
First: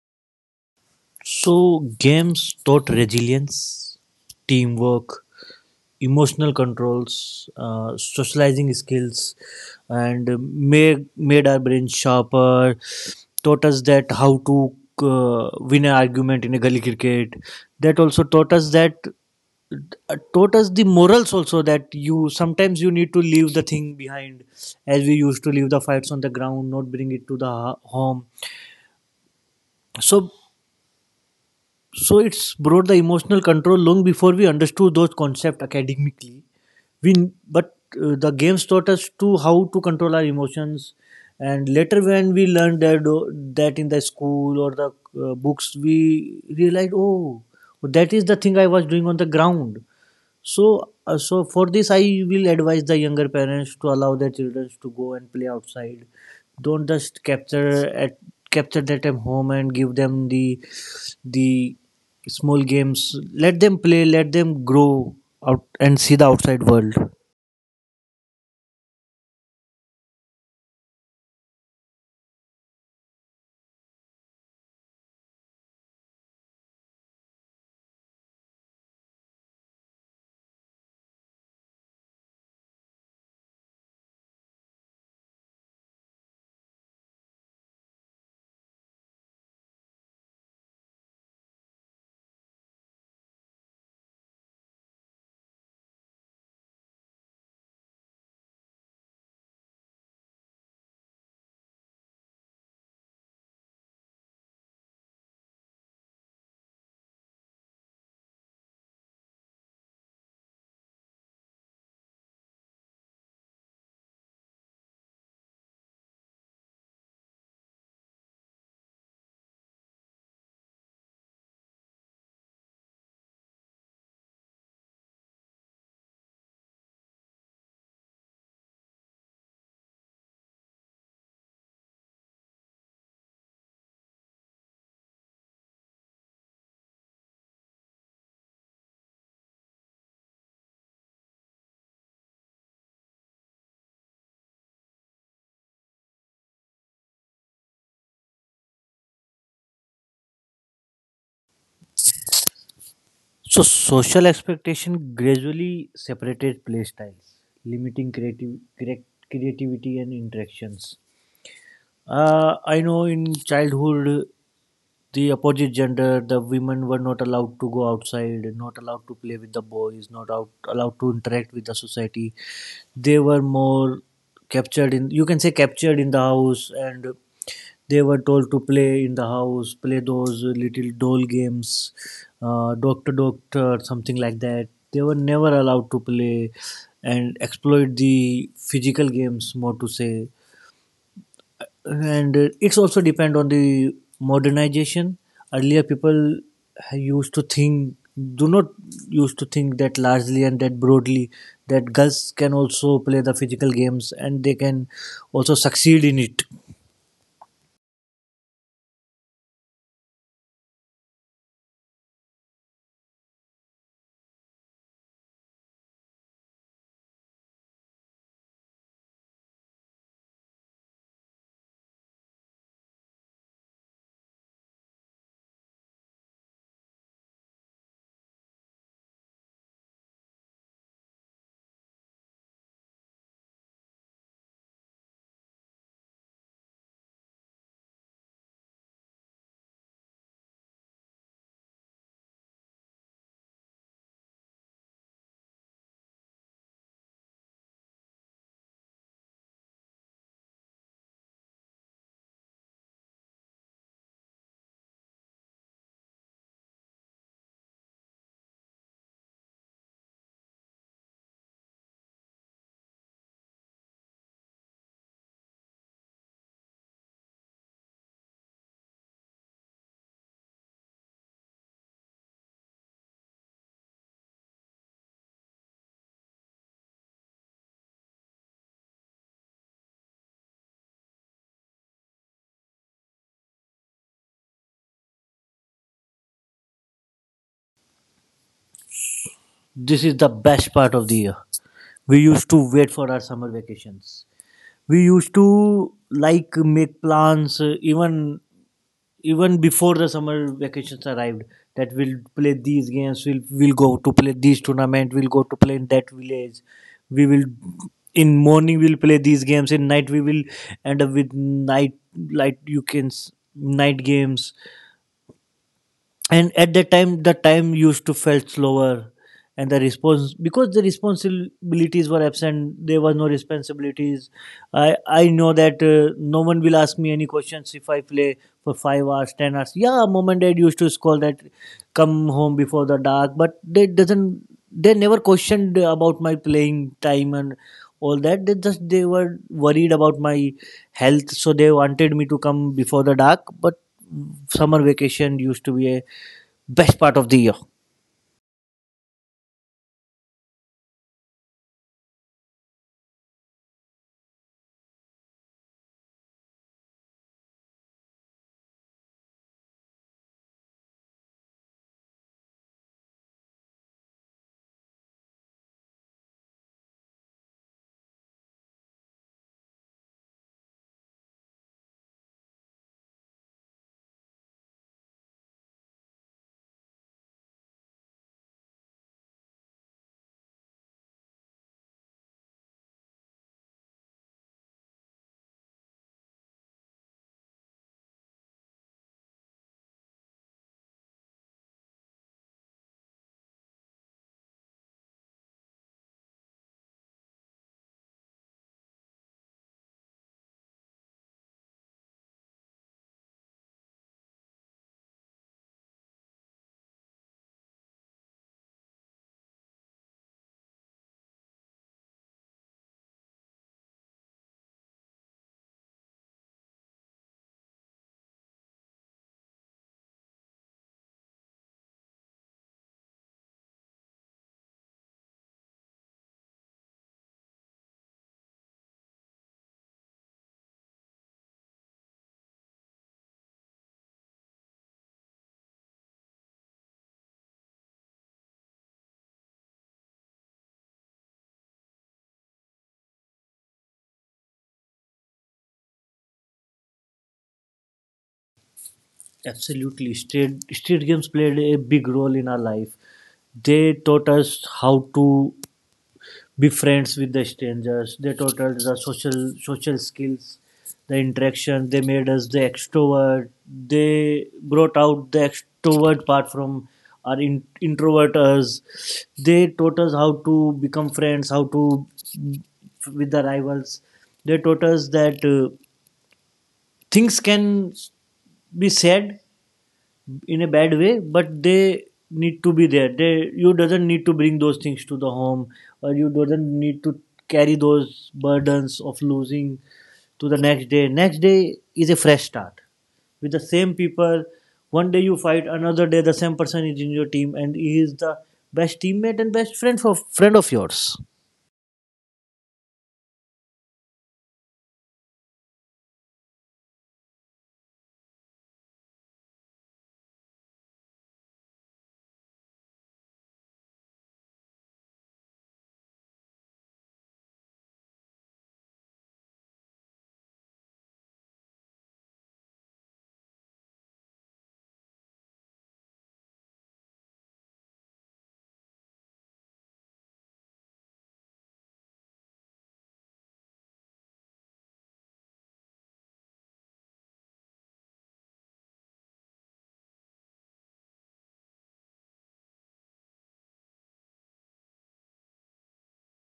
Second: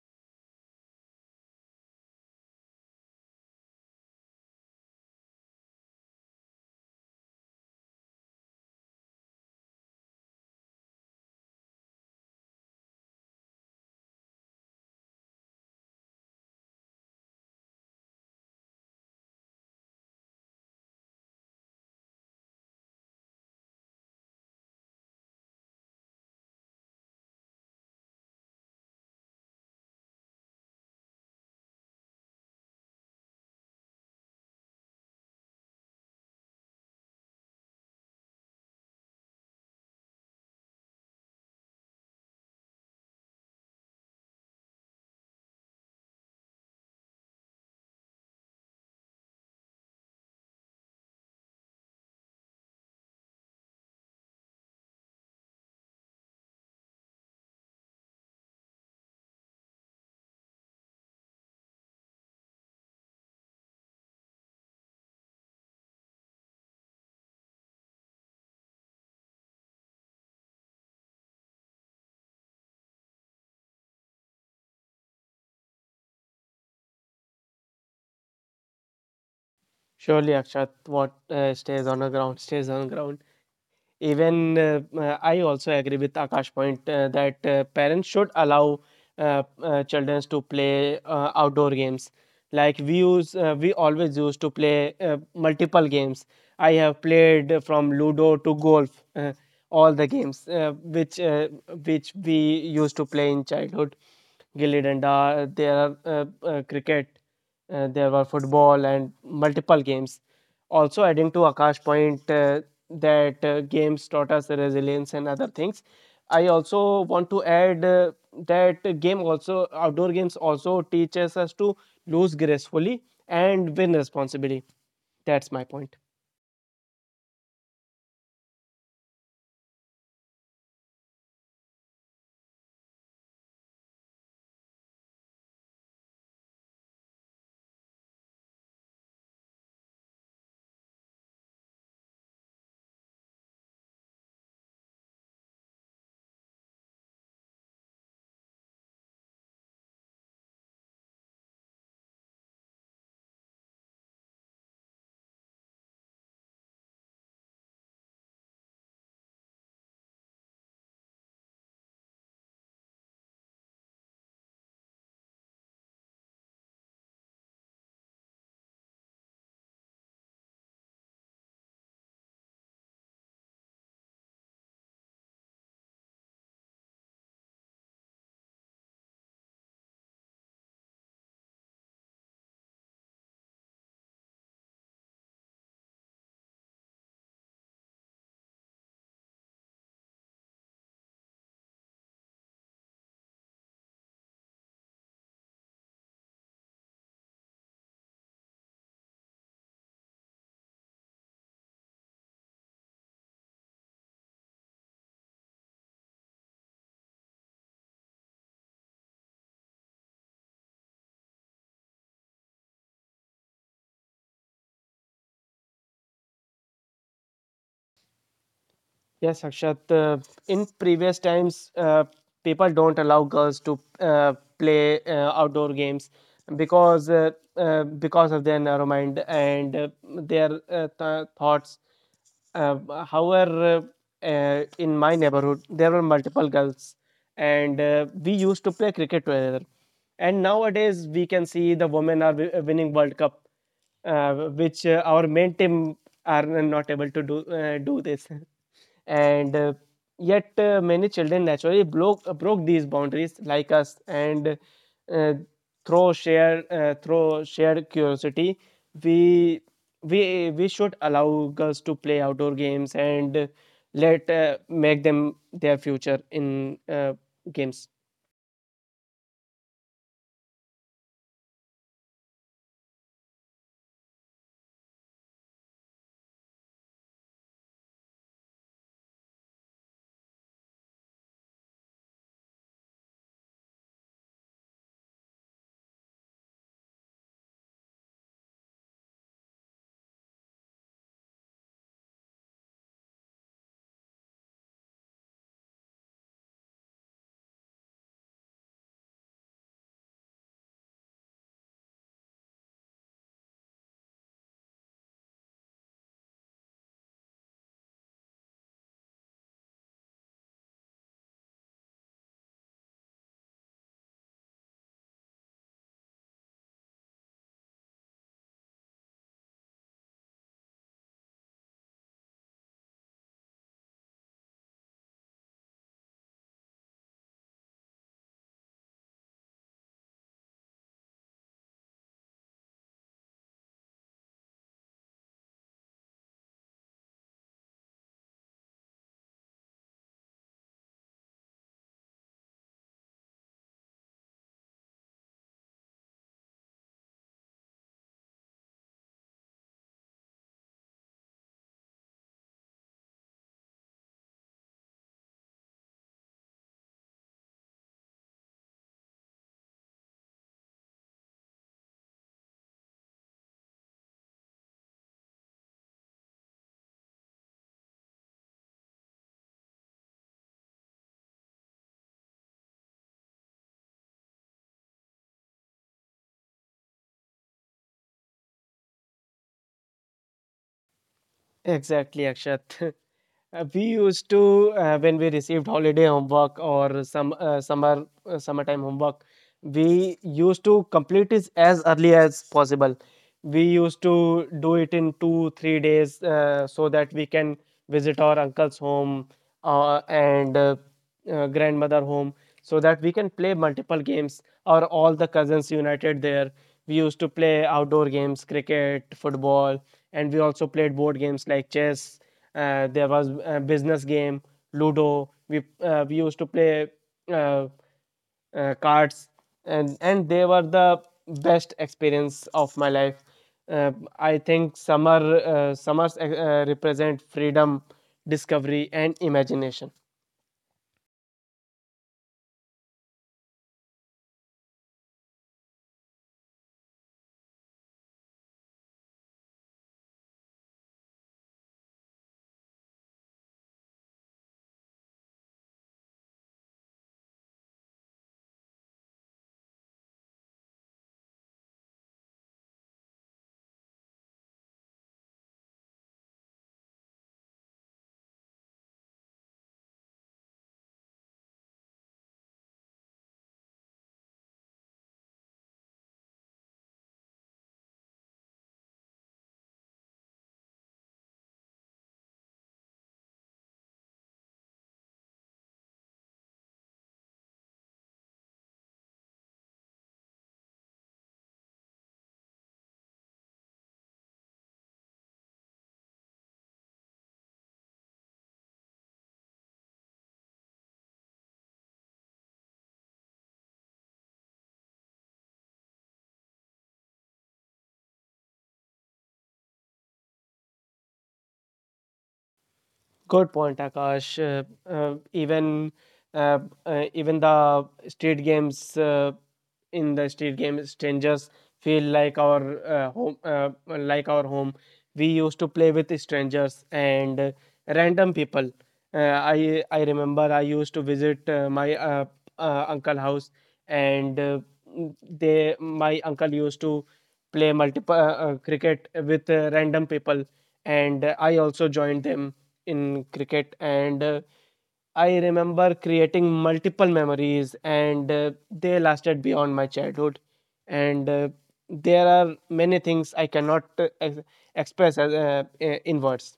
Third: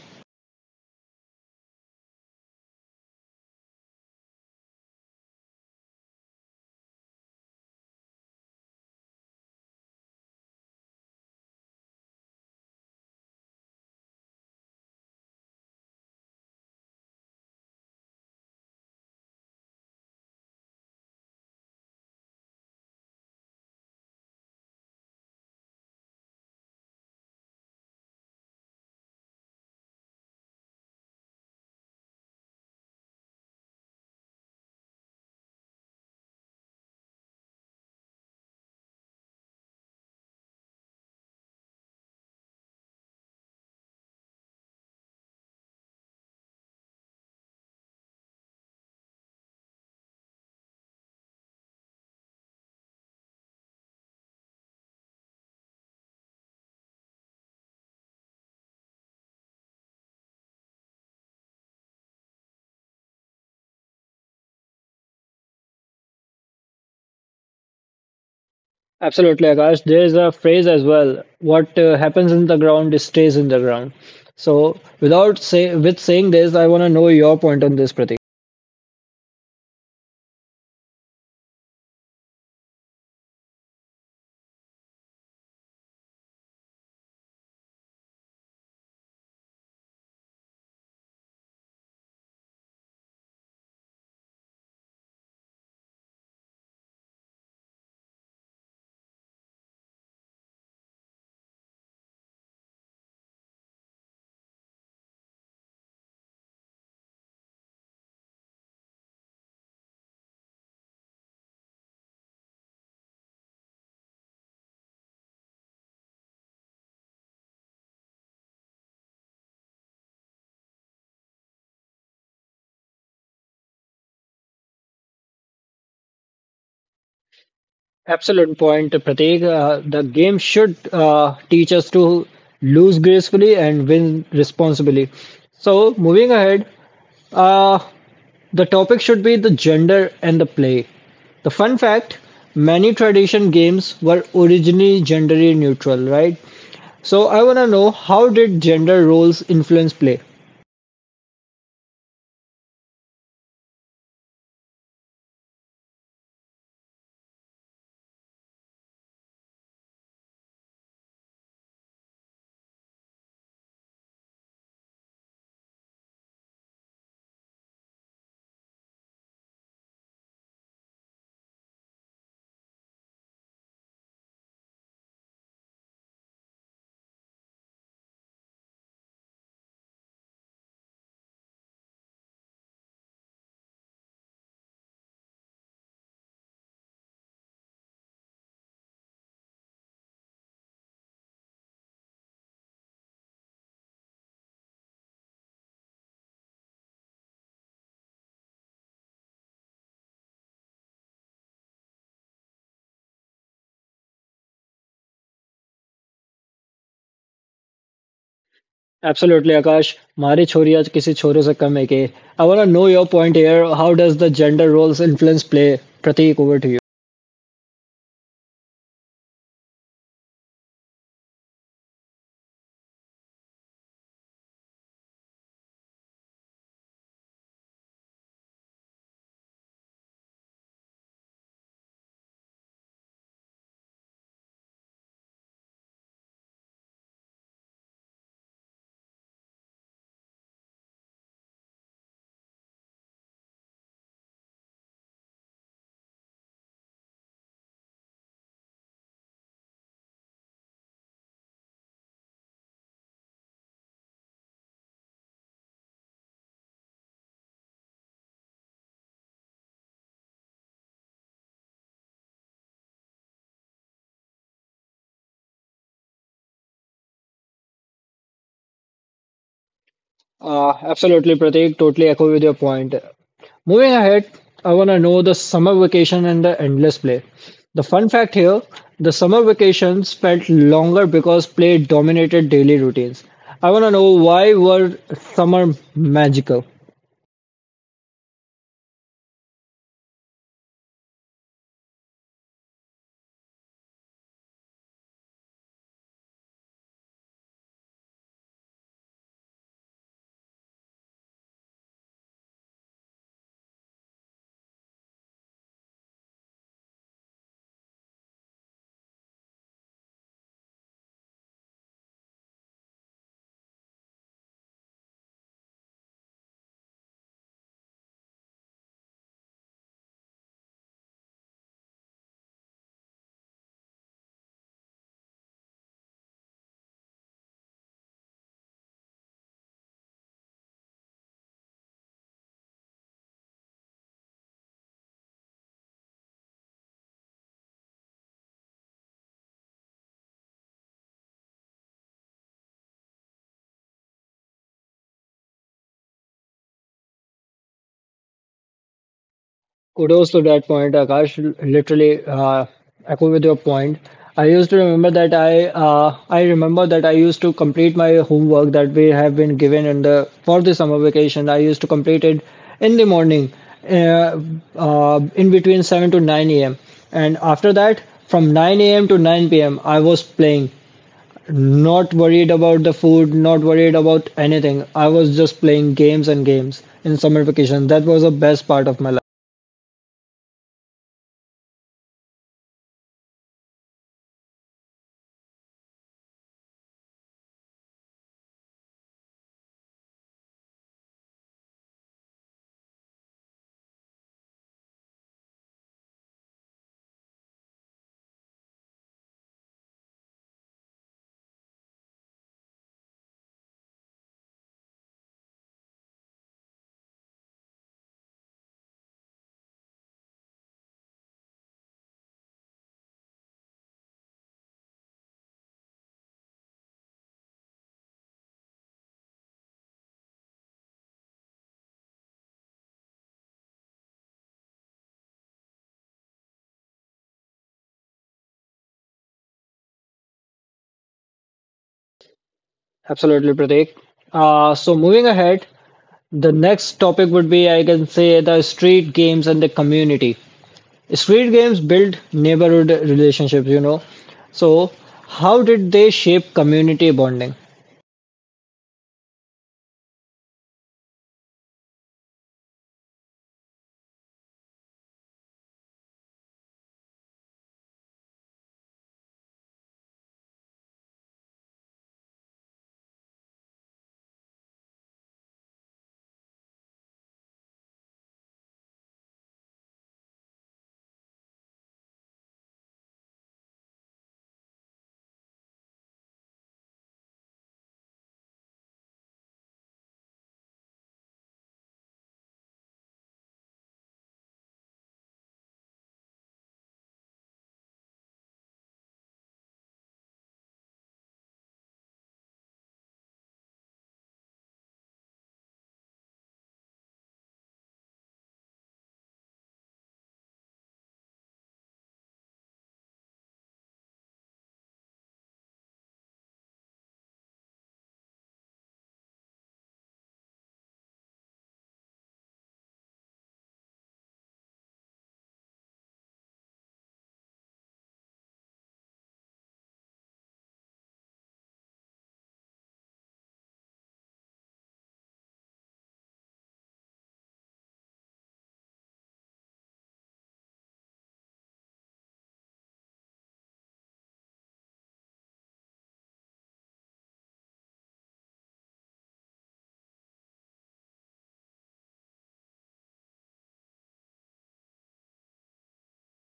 B: So, games taught resilience, teamwork, emotional controls, socializing skills, and made our brains sharper, taught us that how to win an argument in a gully cricket. That also taught us that, taught us the morals also, that you sometimes you need to leave the thing behind, as we used to leave the fights on the ground, not bring it to the home. So, so it's brought the emotional control long before we understood those concepts academically. We, but the games taught us to how to control our emotions, and later when we learned that, that in the school or the books, we realized, oh, that is the thing I was doing on the ground. So, so for this, I will advise the younger parents to allow their children to go and play outside. Don't just capture that at home and give them the the small games. Let them play. Let them grow out and see the outside world.
A: Absolutely, Akash. There is a phrase as well. What happens in the ground stays in the ground. So, without say with saying this, I want to know your point on this, Pratik.
C: Surely, Akshat, what stays on the ground stays on the ground. Even I also agree with Akash point that parents should allow children to play outdoor games. Like, we always used to play multiple games. I have played from Ludo to golf, all the games which we used to play in childhood. Gilly danda, there are cricket. There were football and multiple games. Also, adding to Akash point, that games taught us resilience and other things. I also want to add that game also outdoor games also teaches us to lose gracefully and win responsibly. That's my point.
A: Absolute point, Prateek. The game should teach us to lose gracefully and win responsibly. So, moving ahead, uh, the topic should be the gender and the play. The fun fact, many tradition games were originally gender neutral, right? So, I want to know how did gender roles influence play?
B: So, social expectation gradually separated play styles, limiting creativity and interactions. I know in childhood, the opposite gender, the women were not allowed to go outside, not allowed to play with the boys, not out, allowed to interact with the society. They were more captured in, you can say, captured in the house, and they were told to play in the house, play those little doll games, doctor doctor something like that. They were never allowed to play and exploit the physical games, more to say. And it's also depend on the modernization. Earlier people used to think, do not, used to think that largely and that broadly, that girls can also play the physical games and they can also succeed in it.
A: Absolutely, Akash. हमारी छोरी आज किसी छोरे से कम है के. I want to know your point here. How does the gender roles influence play? Prateek, over to you.
C: Yes, Akshat. In previous times, people don't allow girls to play outdoor games, because of their narrow mind and their thoughts. Uh, However, in my neighborhood, there were multiple girls, and we used to play cricket together. And nowadays, we can see the women are winning World Cup, uh, which our main team are not able to do, do this. And yet, many children naturally broke these boundaries like us, and uh, through shared curiosity, we we should allow girls to play outdoor games, and let make them their future in games.
A: Absolutely, Pratik. Totally echo with your point. Moving ahead, I want to know the summer vacation and the endless play. The fun fact here, the summer vacations felt longer because play dominated daily routines. I want to know why were summer magical?
B: This is the best part of the year. We used to wait for our summer vacations. We used to like make plans, even before the summer vacations arrived, that we'll play these games, we'll go to play these tournament, we'll go to play in that village. We will, in morning we'll play these games, in night we will end up with night, like you can night games. And at that time the time used to felt slower, and the response, because the responsibilities were absent, there was no responsibilities. I know that no one will ask me any questions if I play for 5 hours 10 hours. Yeah, mom and dad used to scold that, come home before the dark, but they doesn't, they never questioned about my playing time and all that. They just, they were worried about my health, so they wanted me to come before the dark. But summer vacation used to be a best part of the year.
A: Kudos to that point, Akash. Literally, echo with your point. I remember that I used to complete my homework that we have been given in the for the summer vacation. I used to complete it in the morning, uh, in between 7 to 9 a.m. And after that, from 9 a.m. to 9 p.m., I was playing. Not worried about the food, not worried about anything. I was just playing games and games in summer vacation. That was the best part of my.
C: Exactly, Akshat. We used to When we received holiday homework or some summertime homework, we used to complete it as early as possible. We used to do it in 2 3 days, so that we can visit our uncle's home, and grandmother home, so that we can play multiple games. Or all the cousins united there, we used to play outdoor games, cricket, football, and we also played board games like chess. There was a business game, Ludo. We used to play uh, cards, and they were the best experience of my life. Uh, I think summers represent freedom, discovery, and imagination.
A: Absolutely, Pratik. So moving ahead, the next topic would be, I can say, the street games and the community. Street games build neighborhood relationships, you know. So how did they shape community bonding?
B: Absolutely. Street games played a big role in our life. They taught us how to be friends with the strangers. They taught us the social skills, the interaction. They made us the extrovert. They brought out the extrovert part from our introvert us. They taught us how to become friends, how to with the rivals. They taught us that things can be said in a bad way, but they need to be there. They, you doesn't need to bring those things to the home, or you doesn't need to carry those burdens of losing to the next day. Next day is a fresh start with the same people. One day you fight, another day the same person is in your team and he is the best teammate and best friend for friend of yours.
C: Good point, Akash. Even uh, even the street games in the street games, strangers feel like our home, like our home. We used to play with strangers and random people. Uh, I remember I used to visit my uncle house, and m- they my uncle used to play multiple cricket with random people, and I also joined them in cricket, and I remember creating multiple memories, and they lasted beyond my childhood. And there are many things I cannot express, as in words.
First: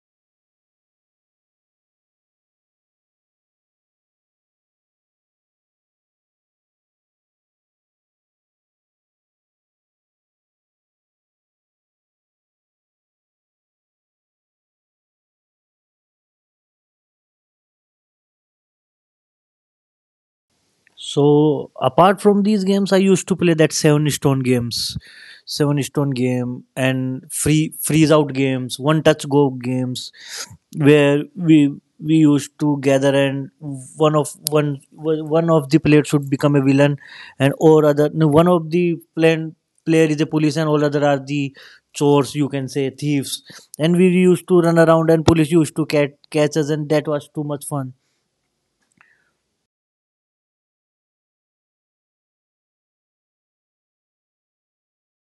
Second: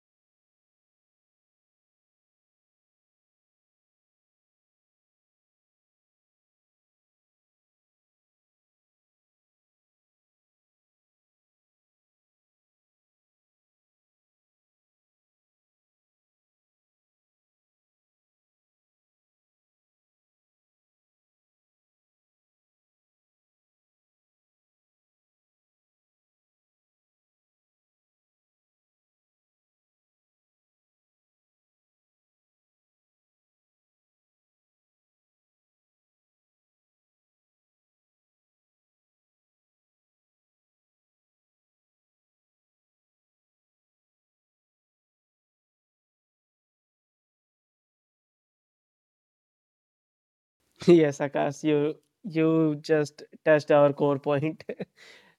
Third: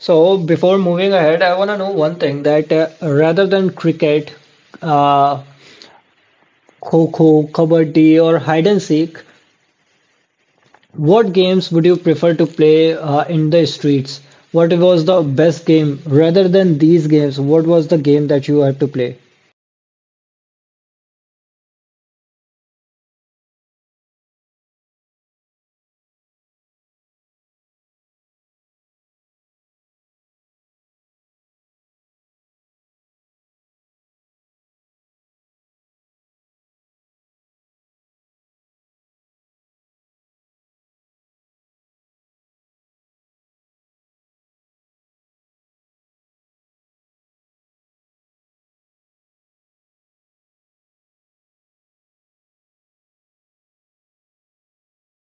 A: So before moving ahead, I want to know one thing, that rather than cricket, uh, kho kho, kabaddi, or hide and seek, what games would you prefer to play in the streets? What was the best game rather than these games? What was the game that you had to play?
B: So apart from these games, I used to play that seven stone games, seven stone game, and freeze out games, one touch go games, where we used to gather and one of the players should become a villain, and or other no, one of the plan player is a police and all other are the chores, you can say thieves. And we used to run around and police used to catch us, and that was too much fun.
C: Yes, Akash, you just touched our core point.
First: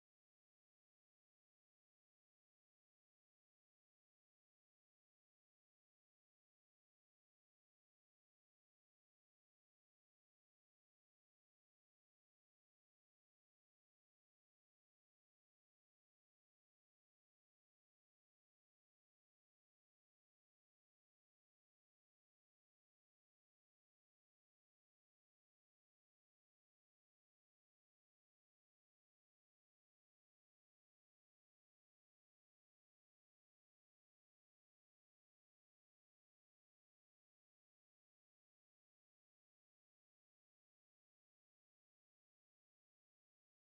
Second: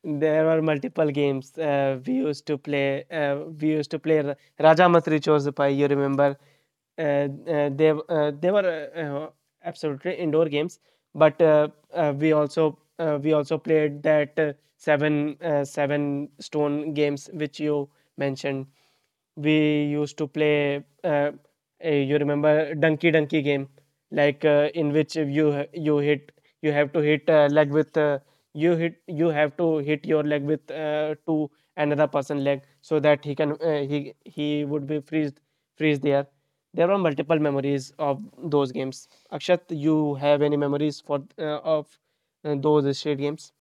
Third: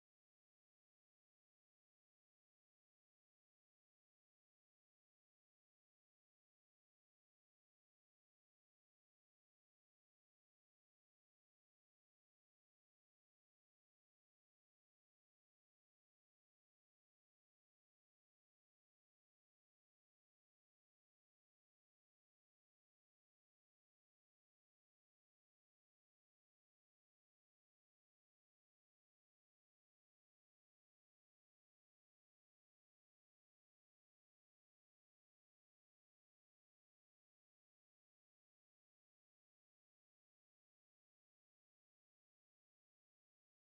C: There were multiple games we used to play. We used to play Raja Matri Chor Pai. You remember? Uh, they were uh, uh, absolutely indoor games, but we also played that seven stone games which you mentioned. We used to play. You remember Donkey Donkey game, in which you have to hit leg with, you have to hit your leg with, to another person leg, so that he can he would be freeze there. There are multiple memories of those games. Akshat, you have any memories for of those street games?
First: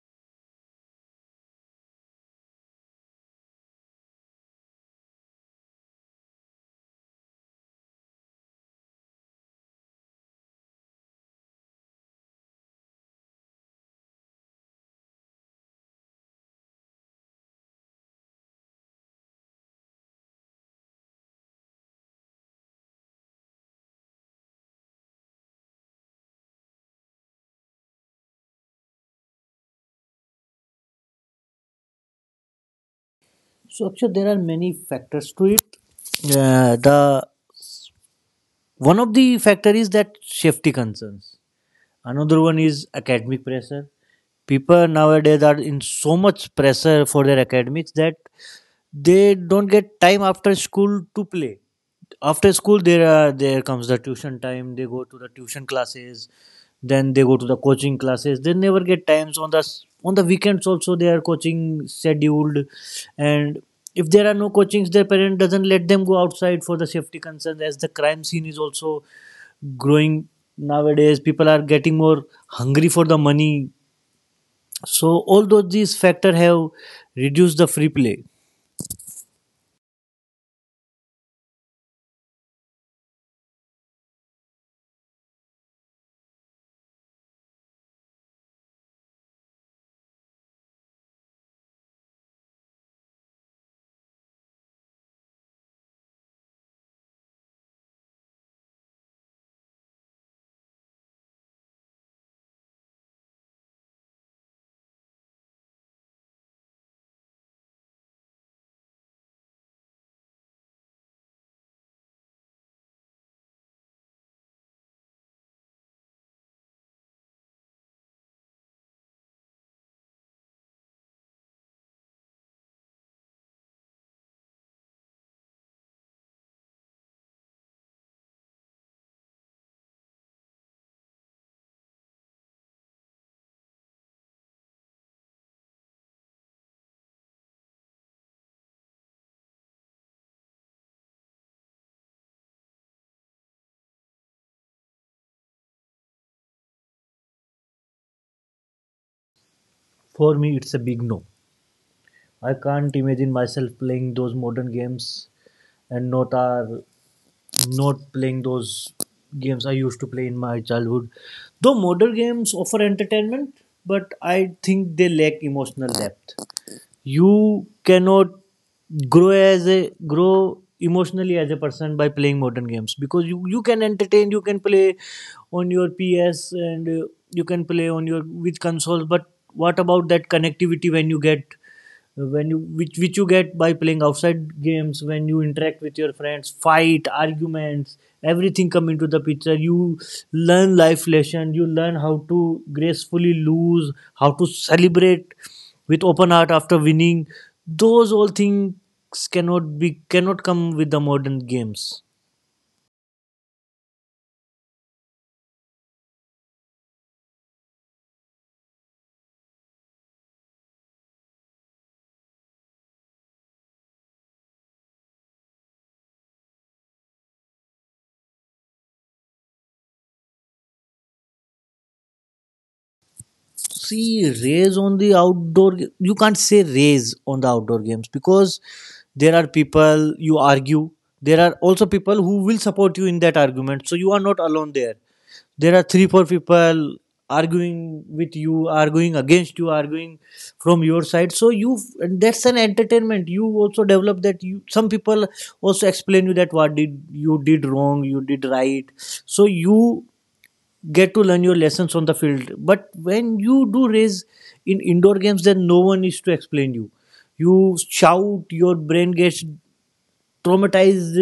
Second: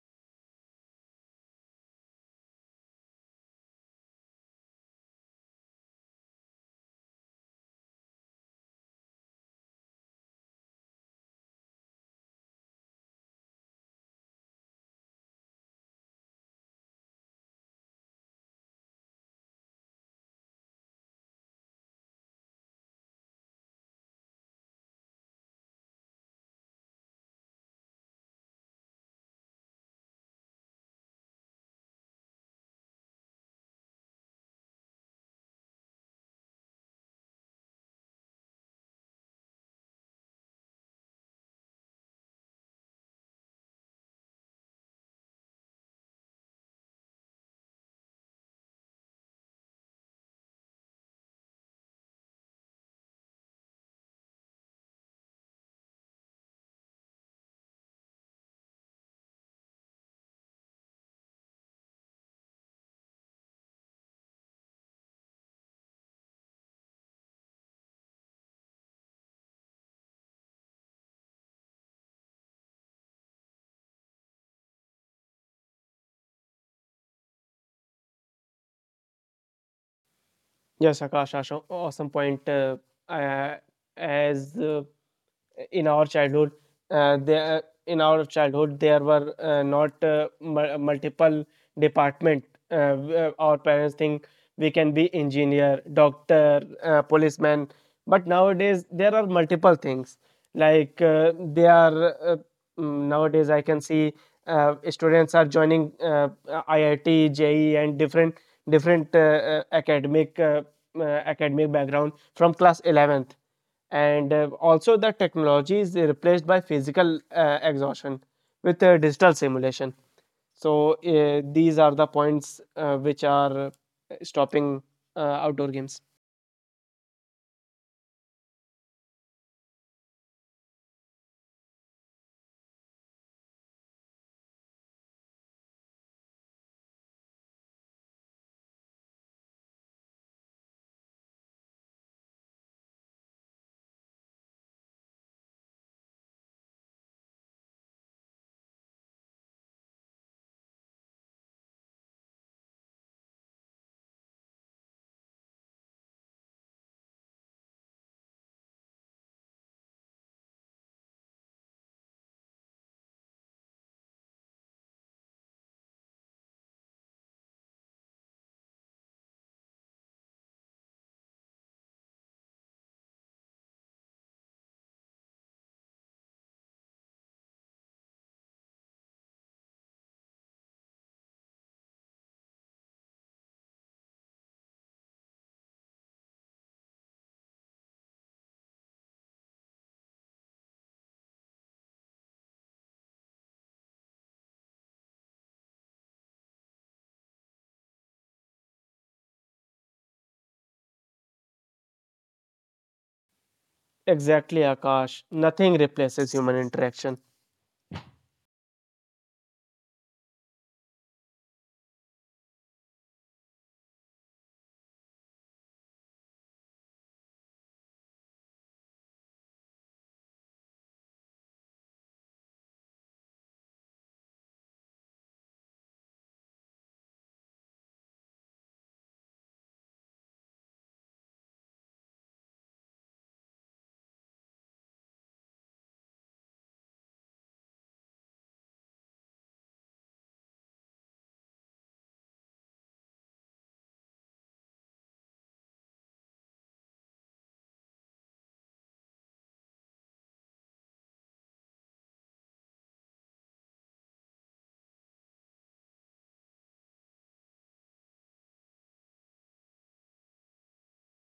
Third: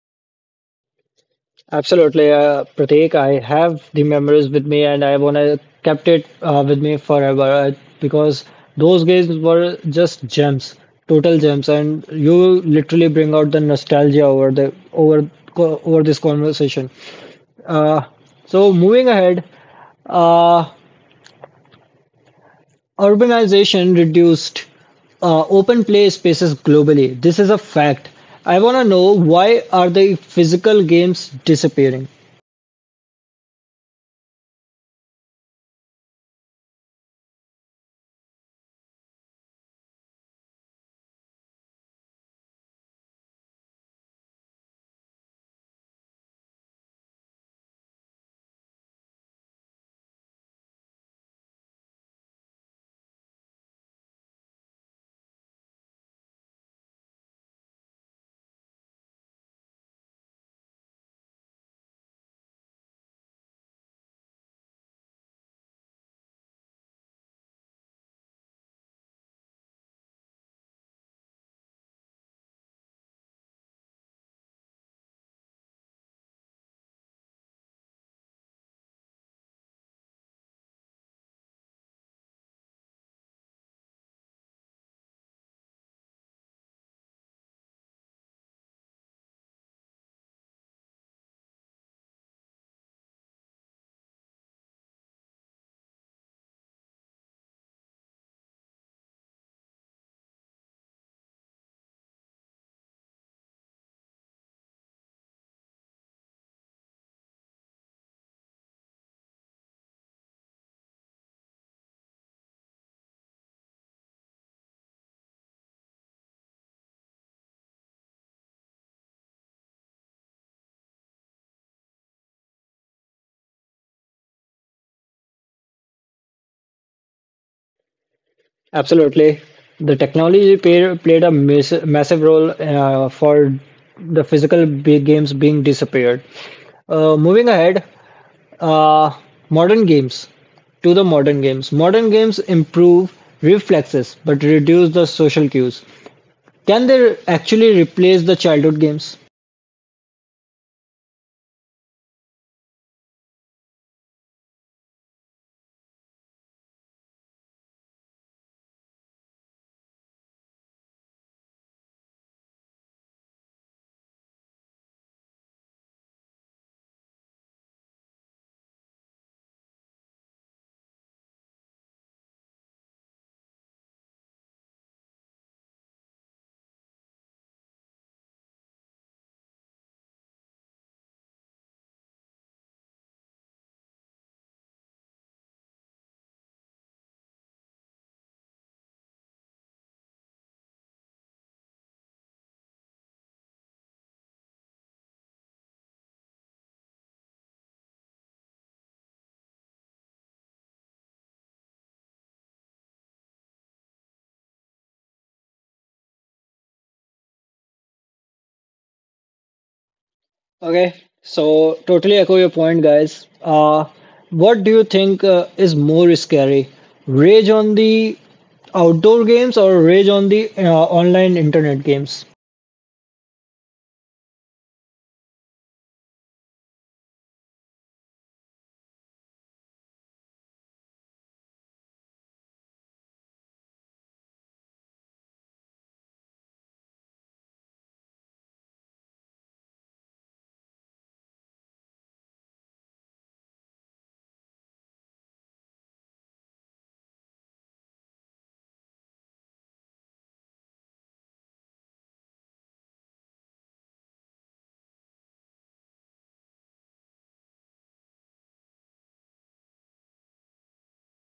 A: Absolutely, Pratik. I have the memories with me, and I wanna kept it with me forever because those games were just gems, total gems, and you literally bring out the nostalgia over the over this conversation. Uh, so moving ahead, uh, urbanization reduced open play spaces globally. This is a fact. I want to know why are the physical games disappearing?
B: So actually, there are many factors to it. The one of the factor is that safety concerns. Another one is academic pressure. People nowadays are in so much pressure for their academics that they don't get time after school to play. After school, there are, there comes the tuition time, they go to the tuition classes, then they go to the coaching classes. They never get times on the on the weekends also, they are coaching scheduled. And if there are no coachings, their parent doesn't let them go outside for the safety concerns, as the crime scene is also growing. Nowadays people are getting more hungry for the money, so all those these factor have reduced the free play.
C: Yes, Akash, awesome point. Uh, as In our childhood, uh, there uh, there were not multiple department. Where our parents think we can be engineer, doctor, policeman, but nowadays there are multiple things. Like uh, they are uh, Nowadays, I can see students are joining IIT, JE, and different academic background from class 11th. And also, the technology is replaced by physical exhaustion with digital simulation. So, these are the points which are stopping uh, outdoor games.
A: Absolutely. The technology played a massive role for the physical games being disappeared. Moving ahead, uh, modern games to the modern games. Modern games improve reflexes but reduce the social cues. Can they actually replace the childhood games?
B: For me it's a big no. I can't imagine myself playing those modern games and not are, not playing those games I used to play in my childhood. Though modern games offer entertainment, but I think they lack emotional depth. You cannot grow as a, grow emotionally as a person by playing modern games, because you can entertain, you can play on your ps and you can play on your with consoles. But what about that connectivity when you get, when you, which you get by playing outside games, when you interact with your friends, fight arguments, everything come into the picture. You learn life lesson, you learn how to gracefully lose, how to celebrate with open heart after winning. Those all things cannot be, cannot come with the modern games.
C: Exactly, Akash. Nothing replaces human interaction.
A: Okay, so totally echo your point, guys. What do you think is more scary? Rage on the outdoor games or rage on the online internet games?
B: See, raise on the outdoor you can't say raise on the outdoor games, because there are people you argue, there are also people who will support you in that argument, so you are not alone there. There are three four people arguing with you, arguing against you, arguing from your side, so you, and that's an entertainment. You also develop that, you, some people also explain you that what did you did wrong, you did right, so you get to learn your lessons on the field. But when you do raise in indoor games, then no one is to explain you. You shout, your brain gets traumatized.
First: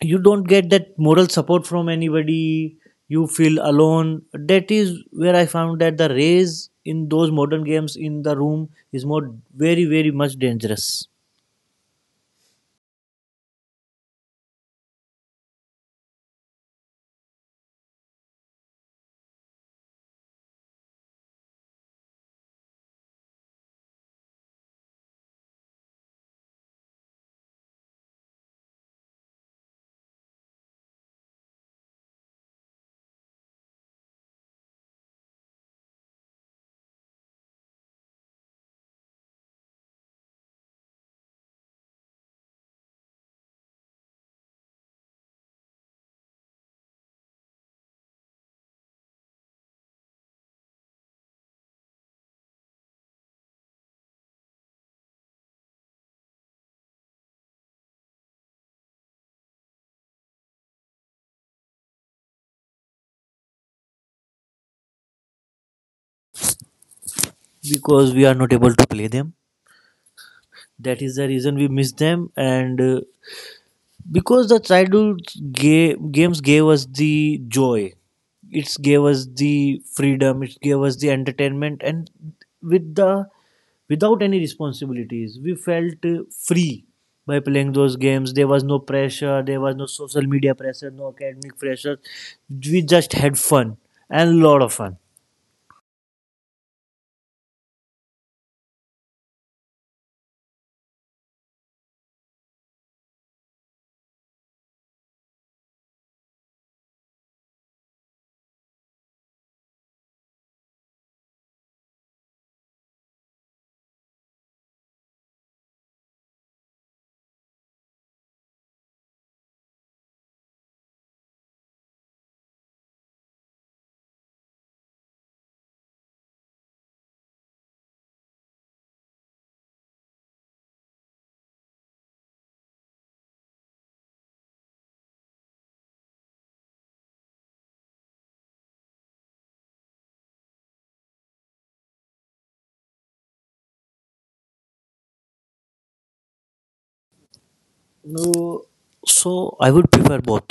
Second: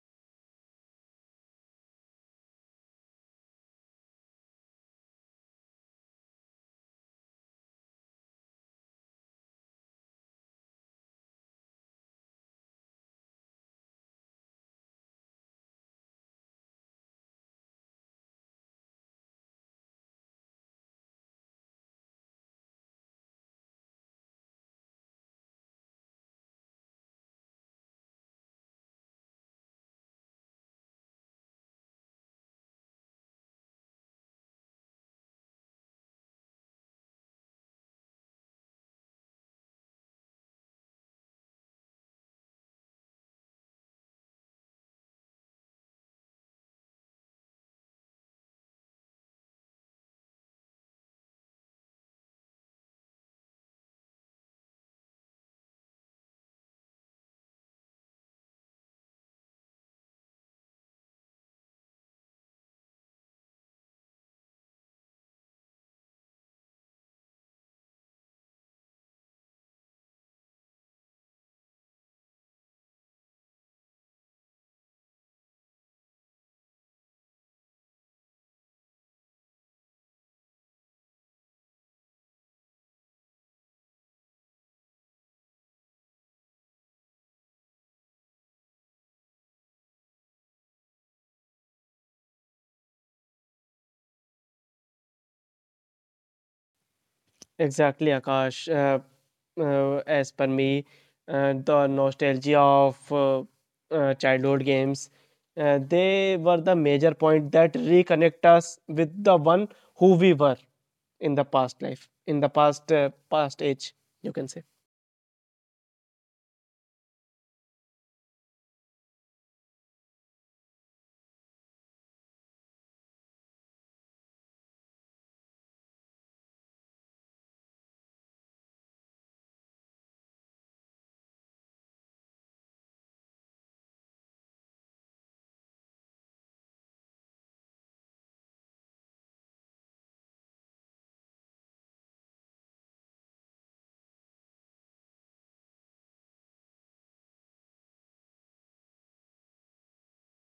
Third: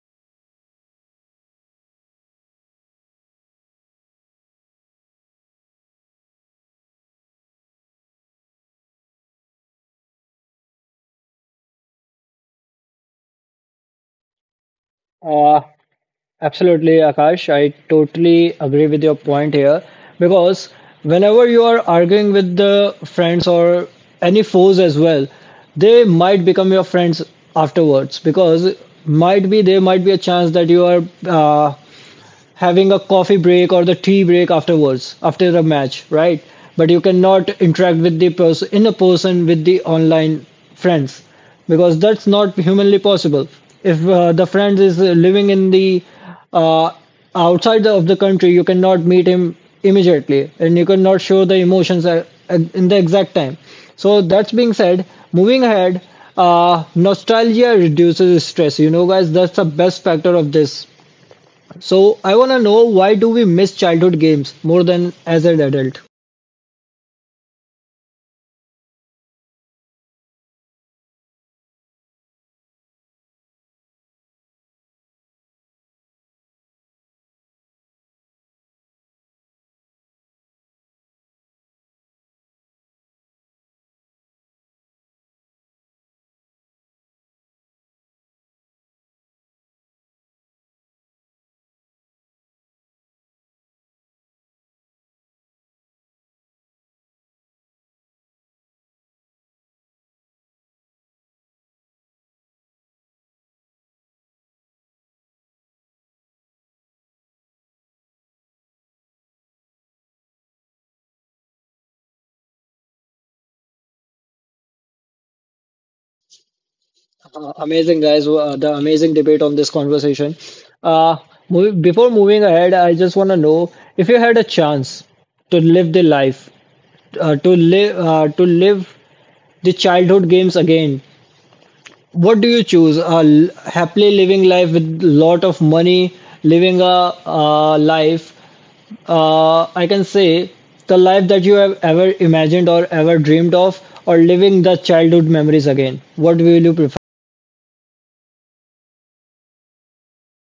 B: You don't get that moral support from anybody. You feel alone. That is where I found that the raise in those modern games in the room is more very very much dangerous.
A: Uh, Absolutely, Akash. I totally agree with your point here because whenever you are arguing with the friends or any foes as well, they might become your friends afterwards, because might be there might be a chance that you are having a coffee break or the tea break afterwards after the match, right? But you cannot interact with the person in a person with the online friends, because that's not humanly possible. If the friend is living in the uh, outside the, of the country, you cannot meet him immediately and you cannot show the emotions at in the exact time. So that's being said, moving ahead, nostalgia reduces stress, you know, guys. That's the best factor of this. So I want to know why do we miss childhood games more than as an adult?
B: Because we are not able to play them. That is the reason we miss them and. Because the childhood games gave us the joy, it gave us the freedom, it gave us the entertainment. And with the, without any responsibilities, we felt free by playing those games. There was no pressure, there was no social media pressure, no academic pressure. We just had fun, and a lot of fun.
C: Exactly, Akash. As per me, the nostalgia of childhood games, they were the major point that reconnect us with the one who we were in the past life, in the past age, you can say.
A: Amazing, guys. The amazing debate on this conversation. Uh, mov Before moving ahead, I just want to know, if you had a chance to live the life, uh, to to live the childhood games again, what do you choose? Happily living life with lot of money, living a life, I can say the life that you have ever imagined or ever dreamed of, or living the childhood memories again? What will you prefer?
B: No, so I would prefer both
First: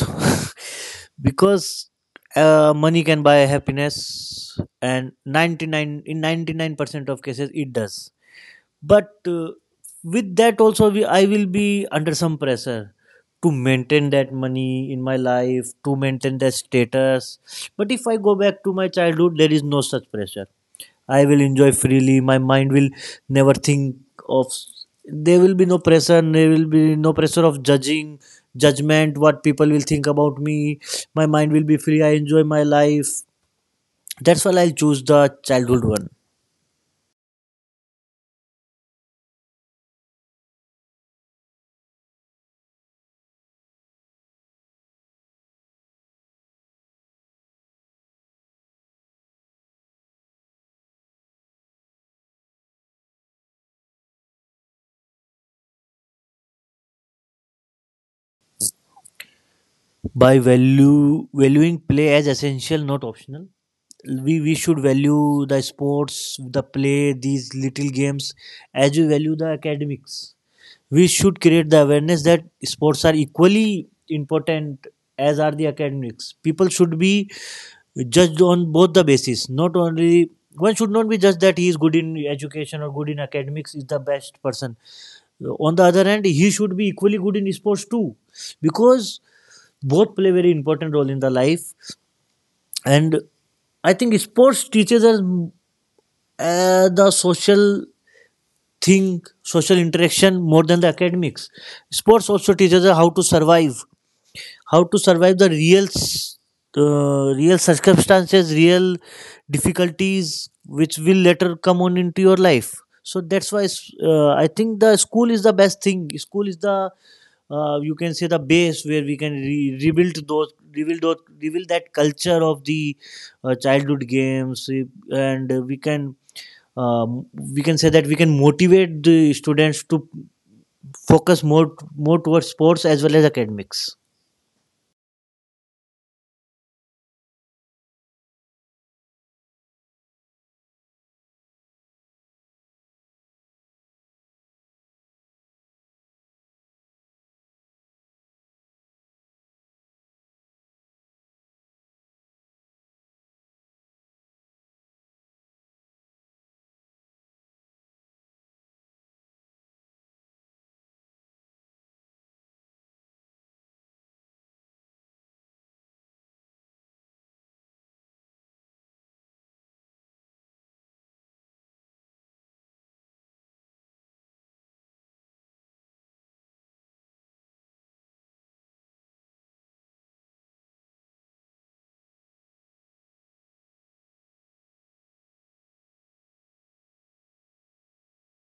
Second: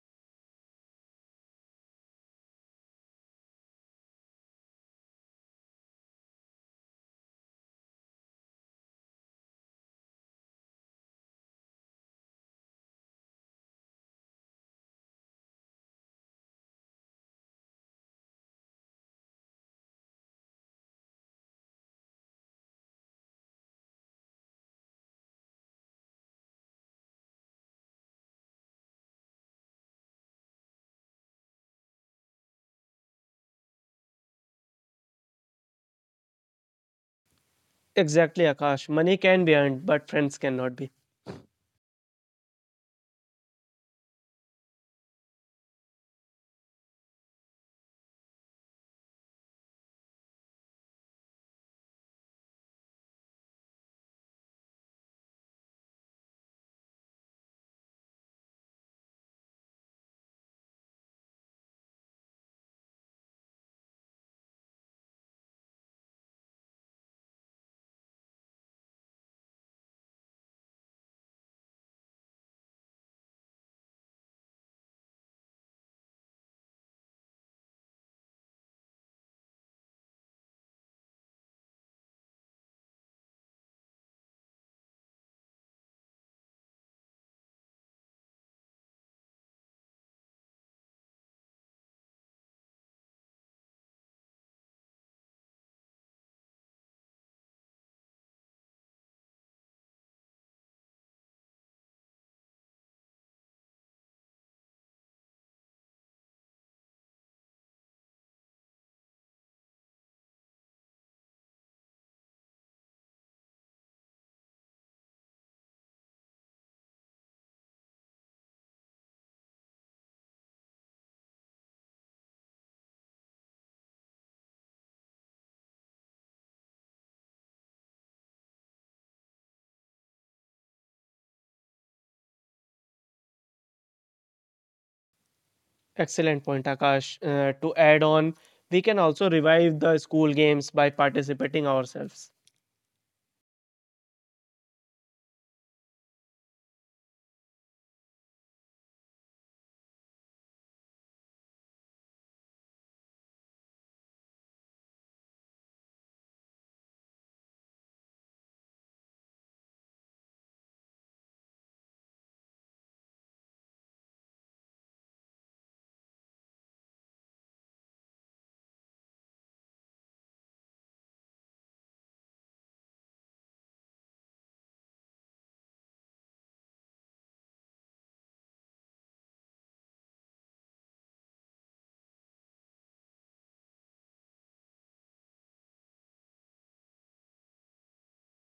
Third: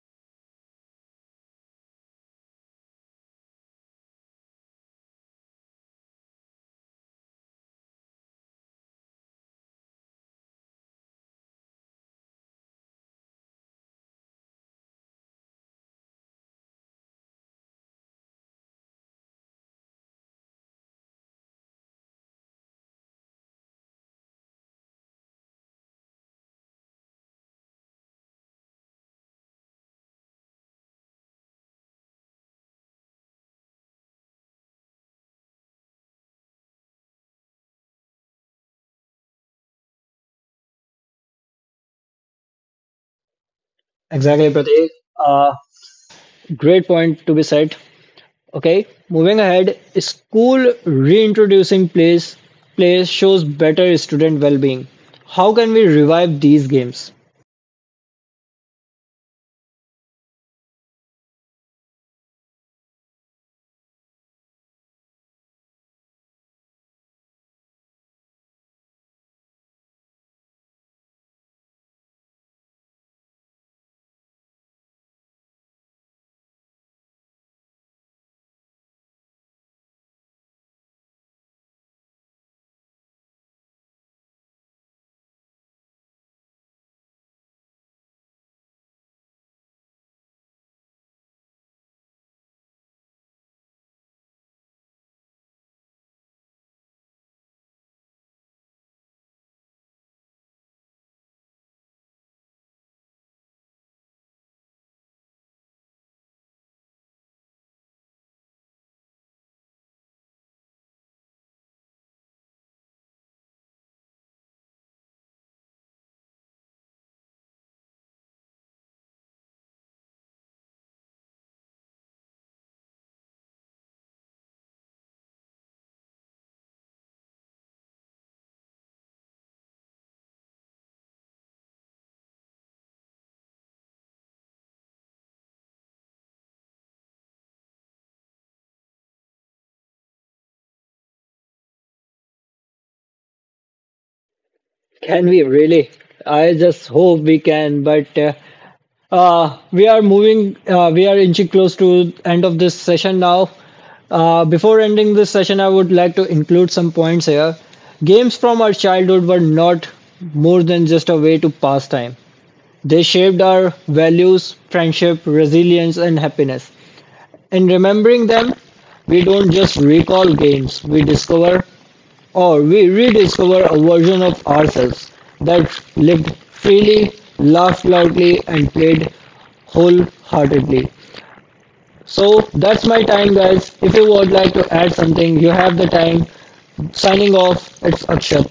B: because money can buy happiness, and 99, in 99% of cases it does. But with that also, we, I will be under some pressure to maintain that money in my life, to maintain that status. But if I go back to my childhood, there is no such pressure. I will enjoy freely. My mind will never think of. There will be no pressure. There will be no pressure of judging, judgment. What people will think about me. My mind will be free. I enjoy my life. That's why I choose the childhood one.
C: Exactly, Akash. Money can be earned, but friends cannot be.
A: Exactly, Pratik. Uh, Great point to be said. Okay, moving ahead, school reintroducing plays shows better student well-being. How can we revive these games?
B: By value valuing play as essential, not optional. We should value the sports, the play, these little games, as we value the academics. We should create the awareness that sports are equally important as are the academics. People should be judged on both the basis, not only one. Should not be judged that he is good in education or good in academics is the best person. On the other hand, he should be equally good in sports too. Because both play very important role in the life. And I think sports teaches us uh, the social social interaction more than the academics. Sports also teaches us how to survive the real circumstances, real difficulties which will later come on into your life. So that's why I think the school is the best thing. School is the, you can say the base where we can rebuild that culture of the childhood games, and we can, um, we can say that we can motivate the students to focus more towards sports as well as academics.
C: Excellent point, Akash. To add on, we can also revive the school games by participating ourselves.
A: Can we really? I just hope we can, but we are inching close to end of this session now. Before ending this session, I would like to include some points here. Games from our childhood were not more than just a way to pass time. They shaped our values, friendship, resilience, and happiness. In remembering them, we don't just recall games, we discover or we rediscover a version of ourselves that lived freely, laughed loudly, and played wholeheartedly. So that's my time, guys. If you would like to add something, you have the time. Signing off, it's Akshat.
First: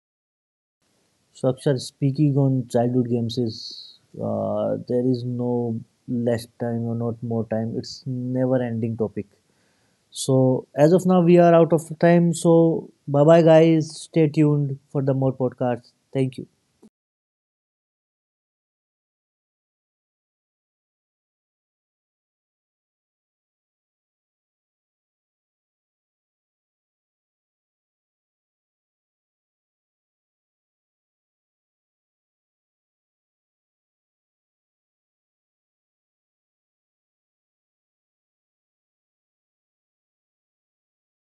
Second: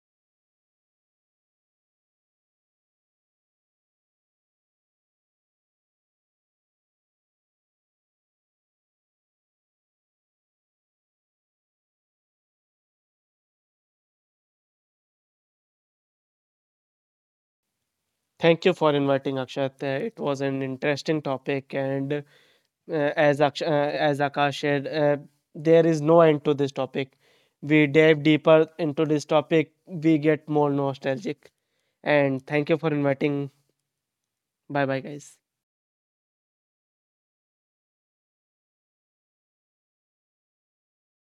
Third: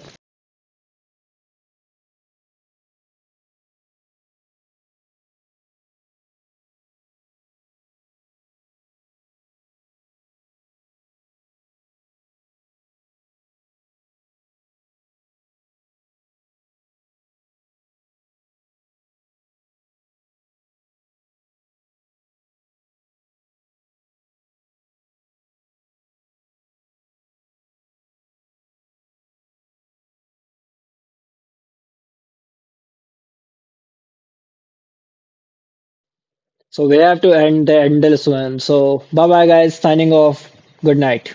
B: So, Akshar, speaking on childhood games is, there is no less time or not more time. It's never ending topic. So as of now, we are out of time. So bye bye, guys. Stay tuned for the more podcasts. Thank you.
C: Thank you for inviting, Akshat. It was an interesting topic, and as Akash shared, there is no end to this topic. We dive deeper into this topic, we get more nostalgic. And thank you for inviting. Bye bye, guys.
A: So we have to end the endless one. So bye bye, guys. Signing off. Good night.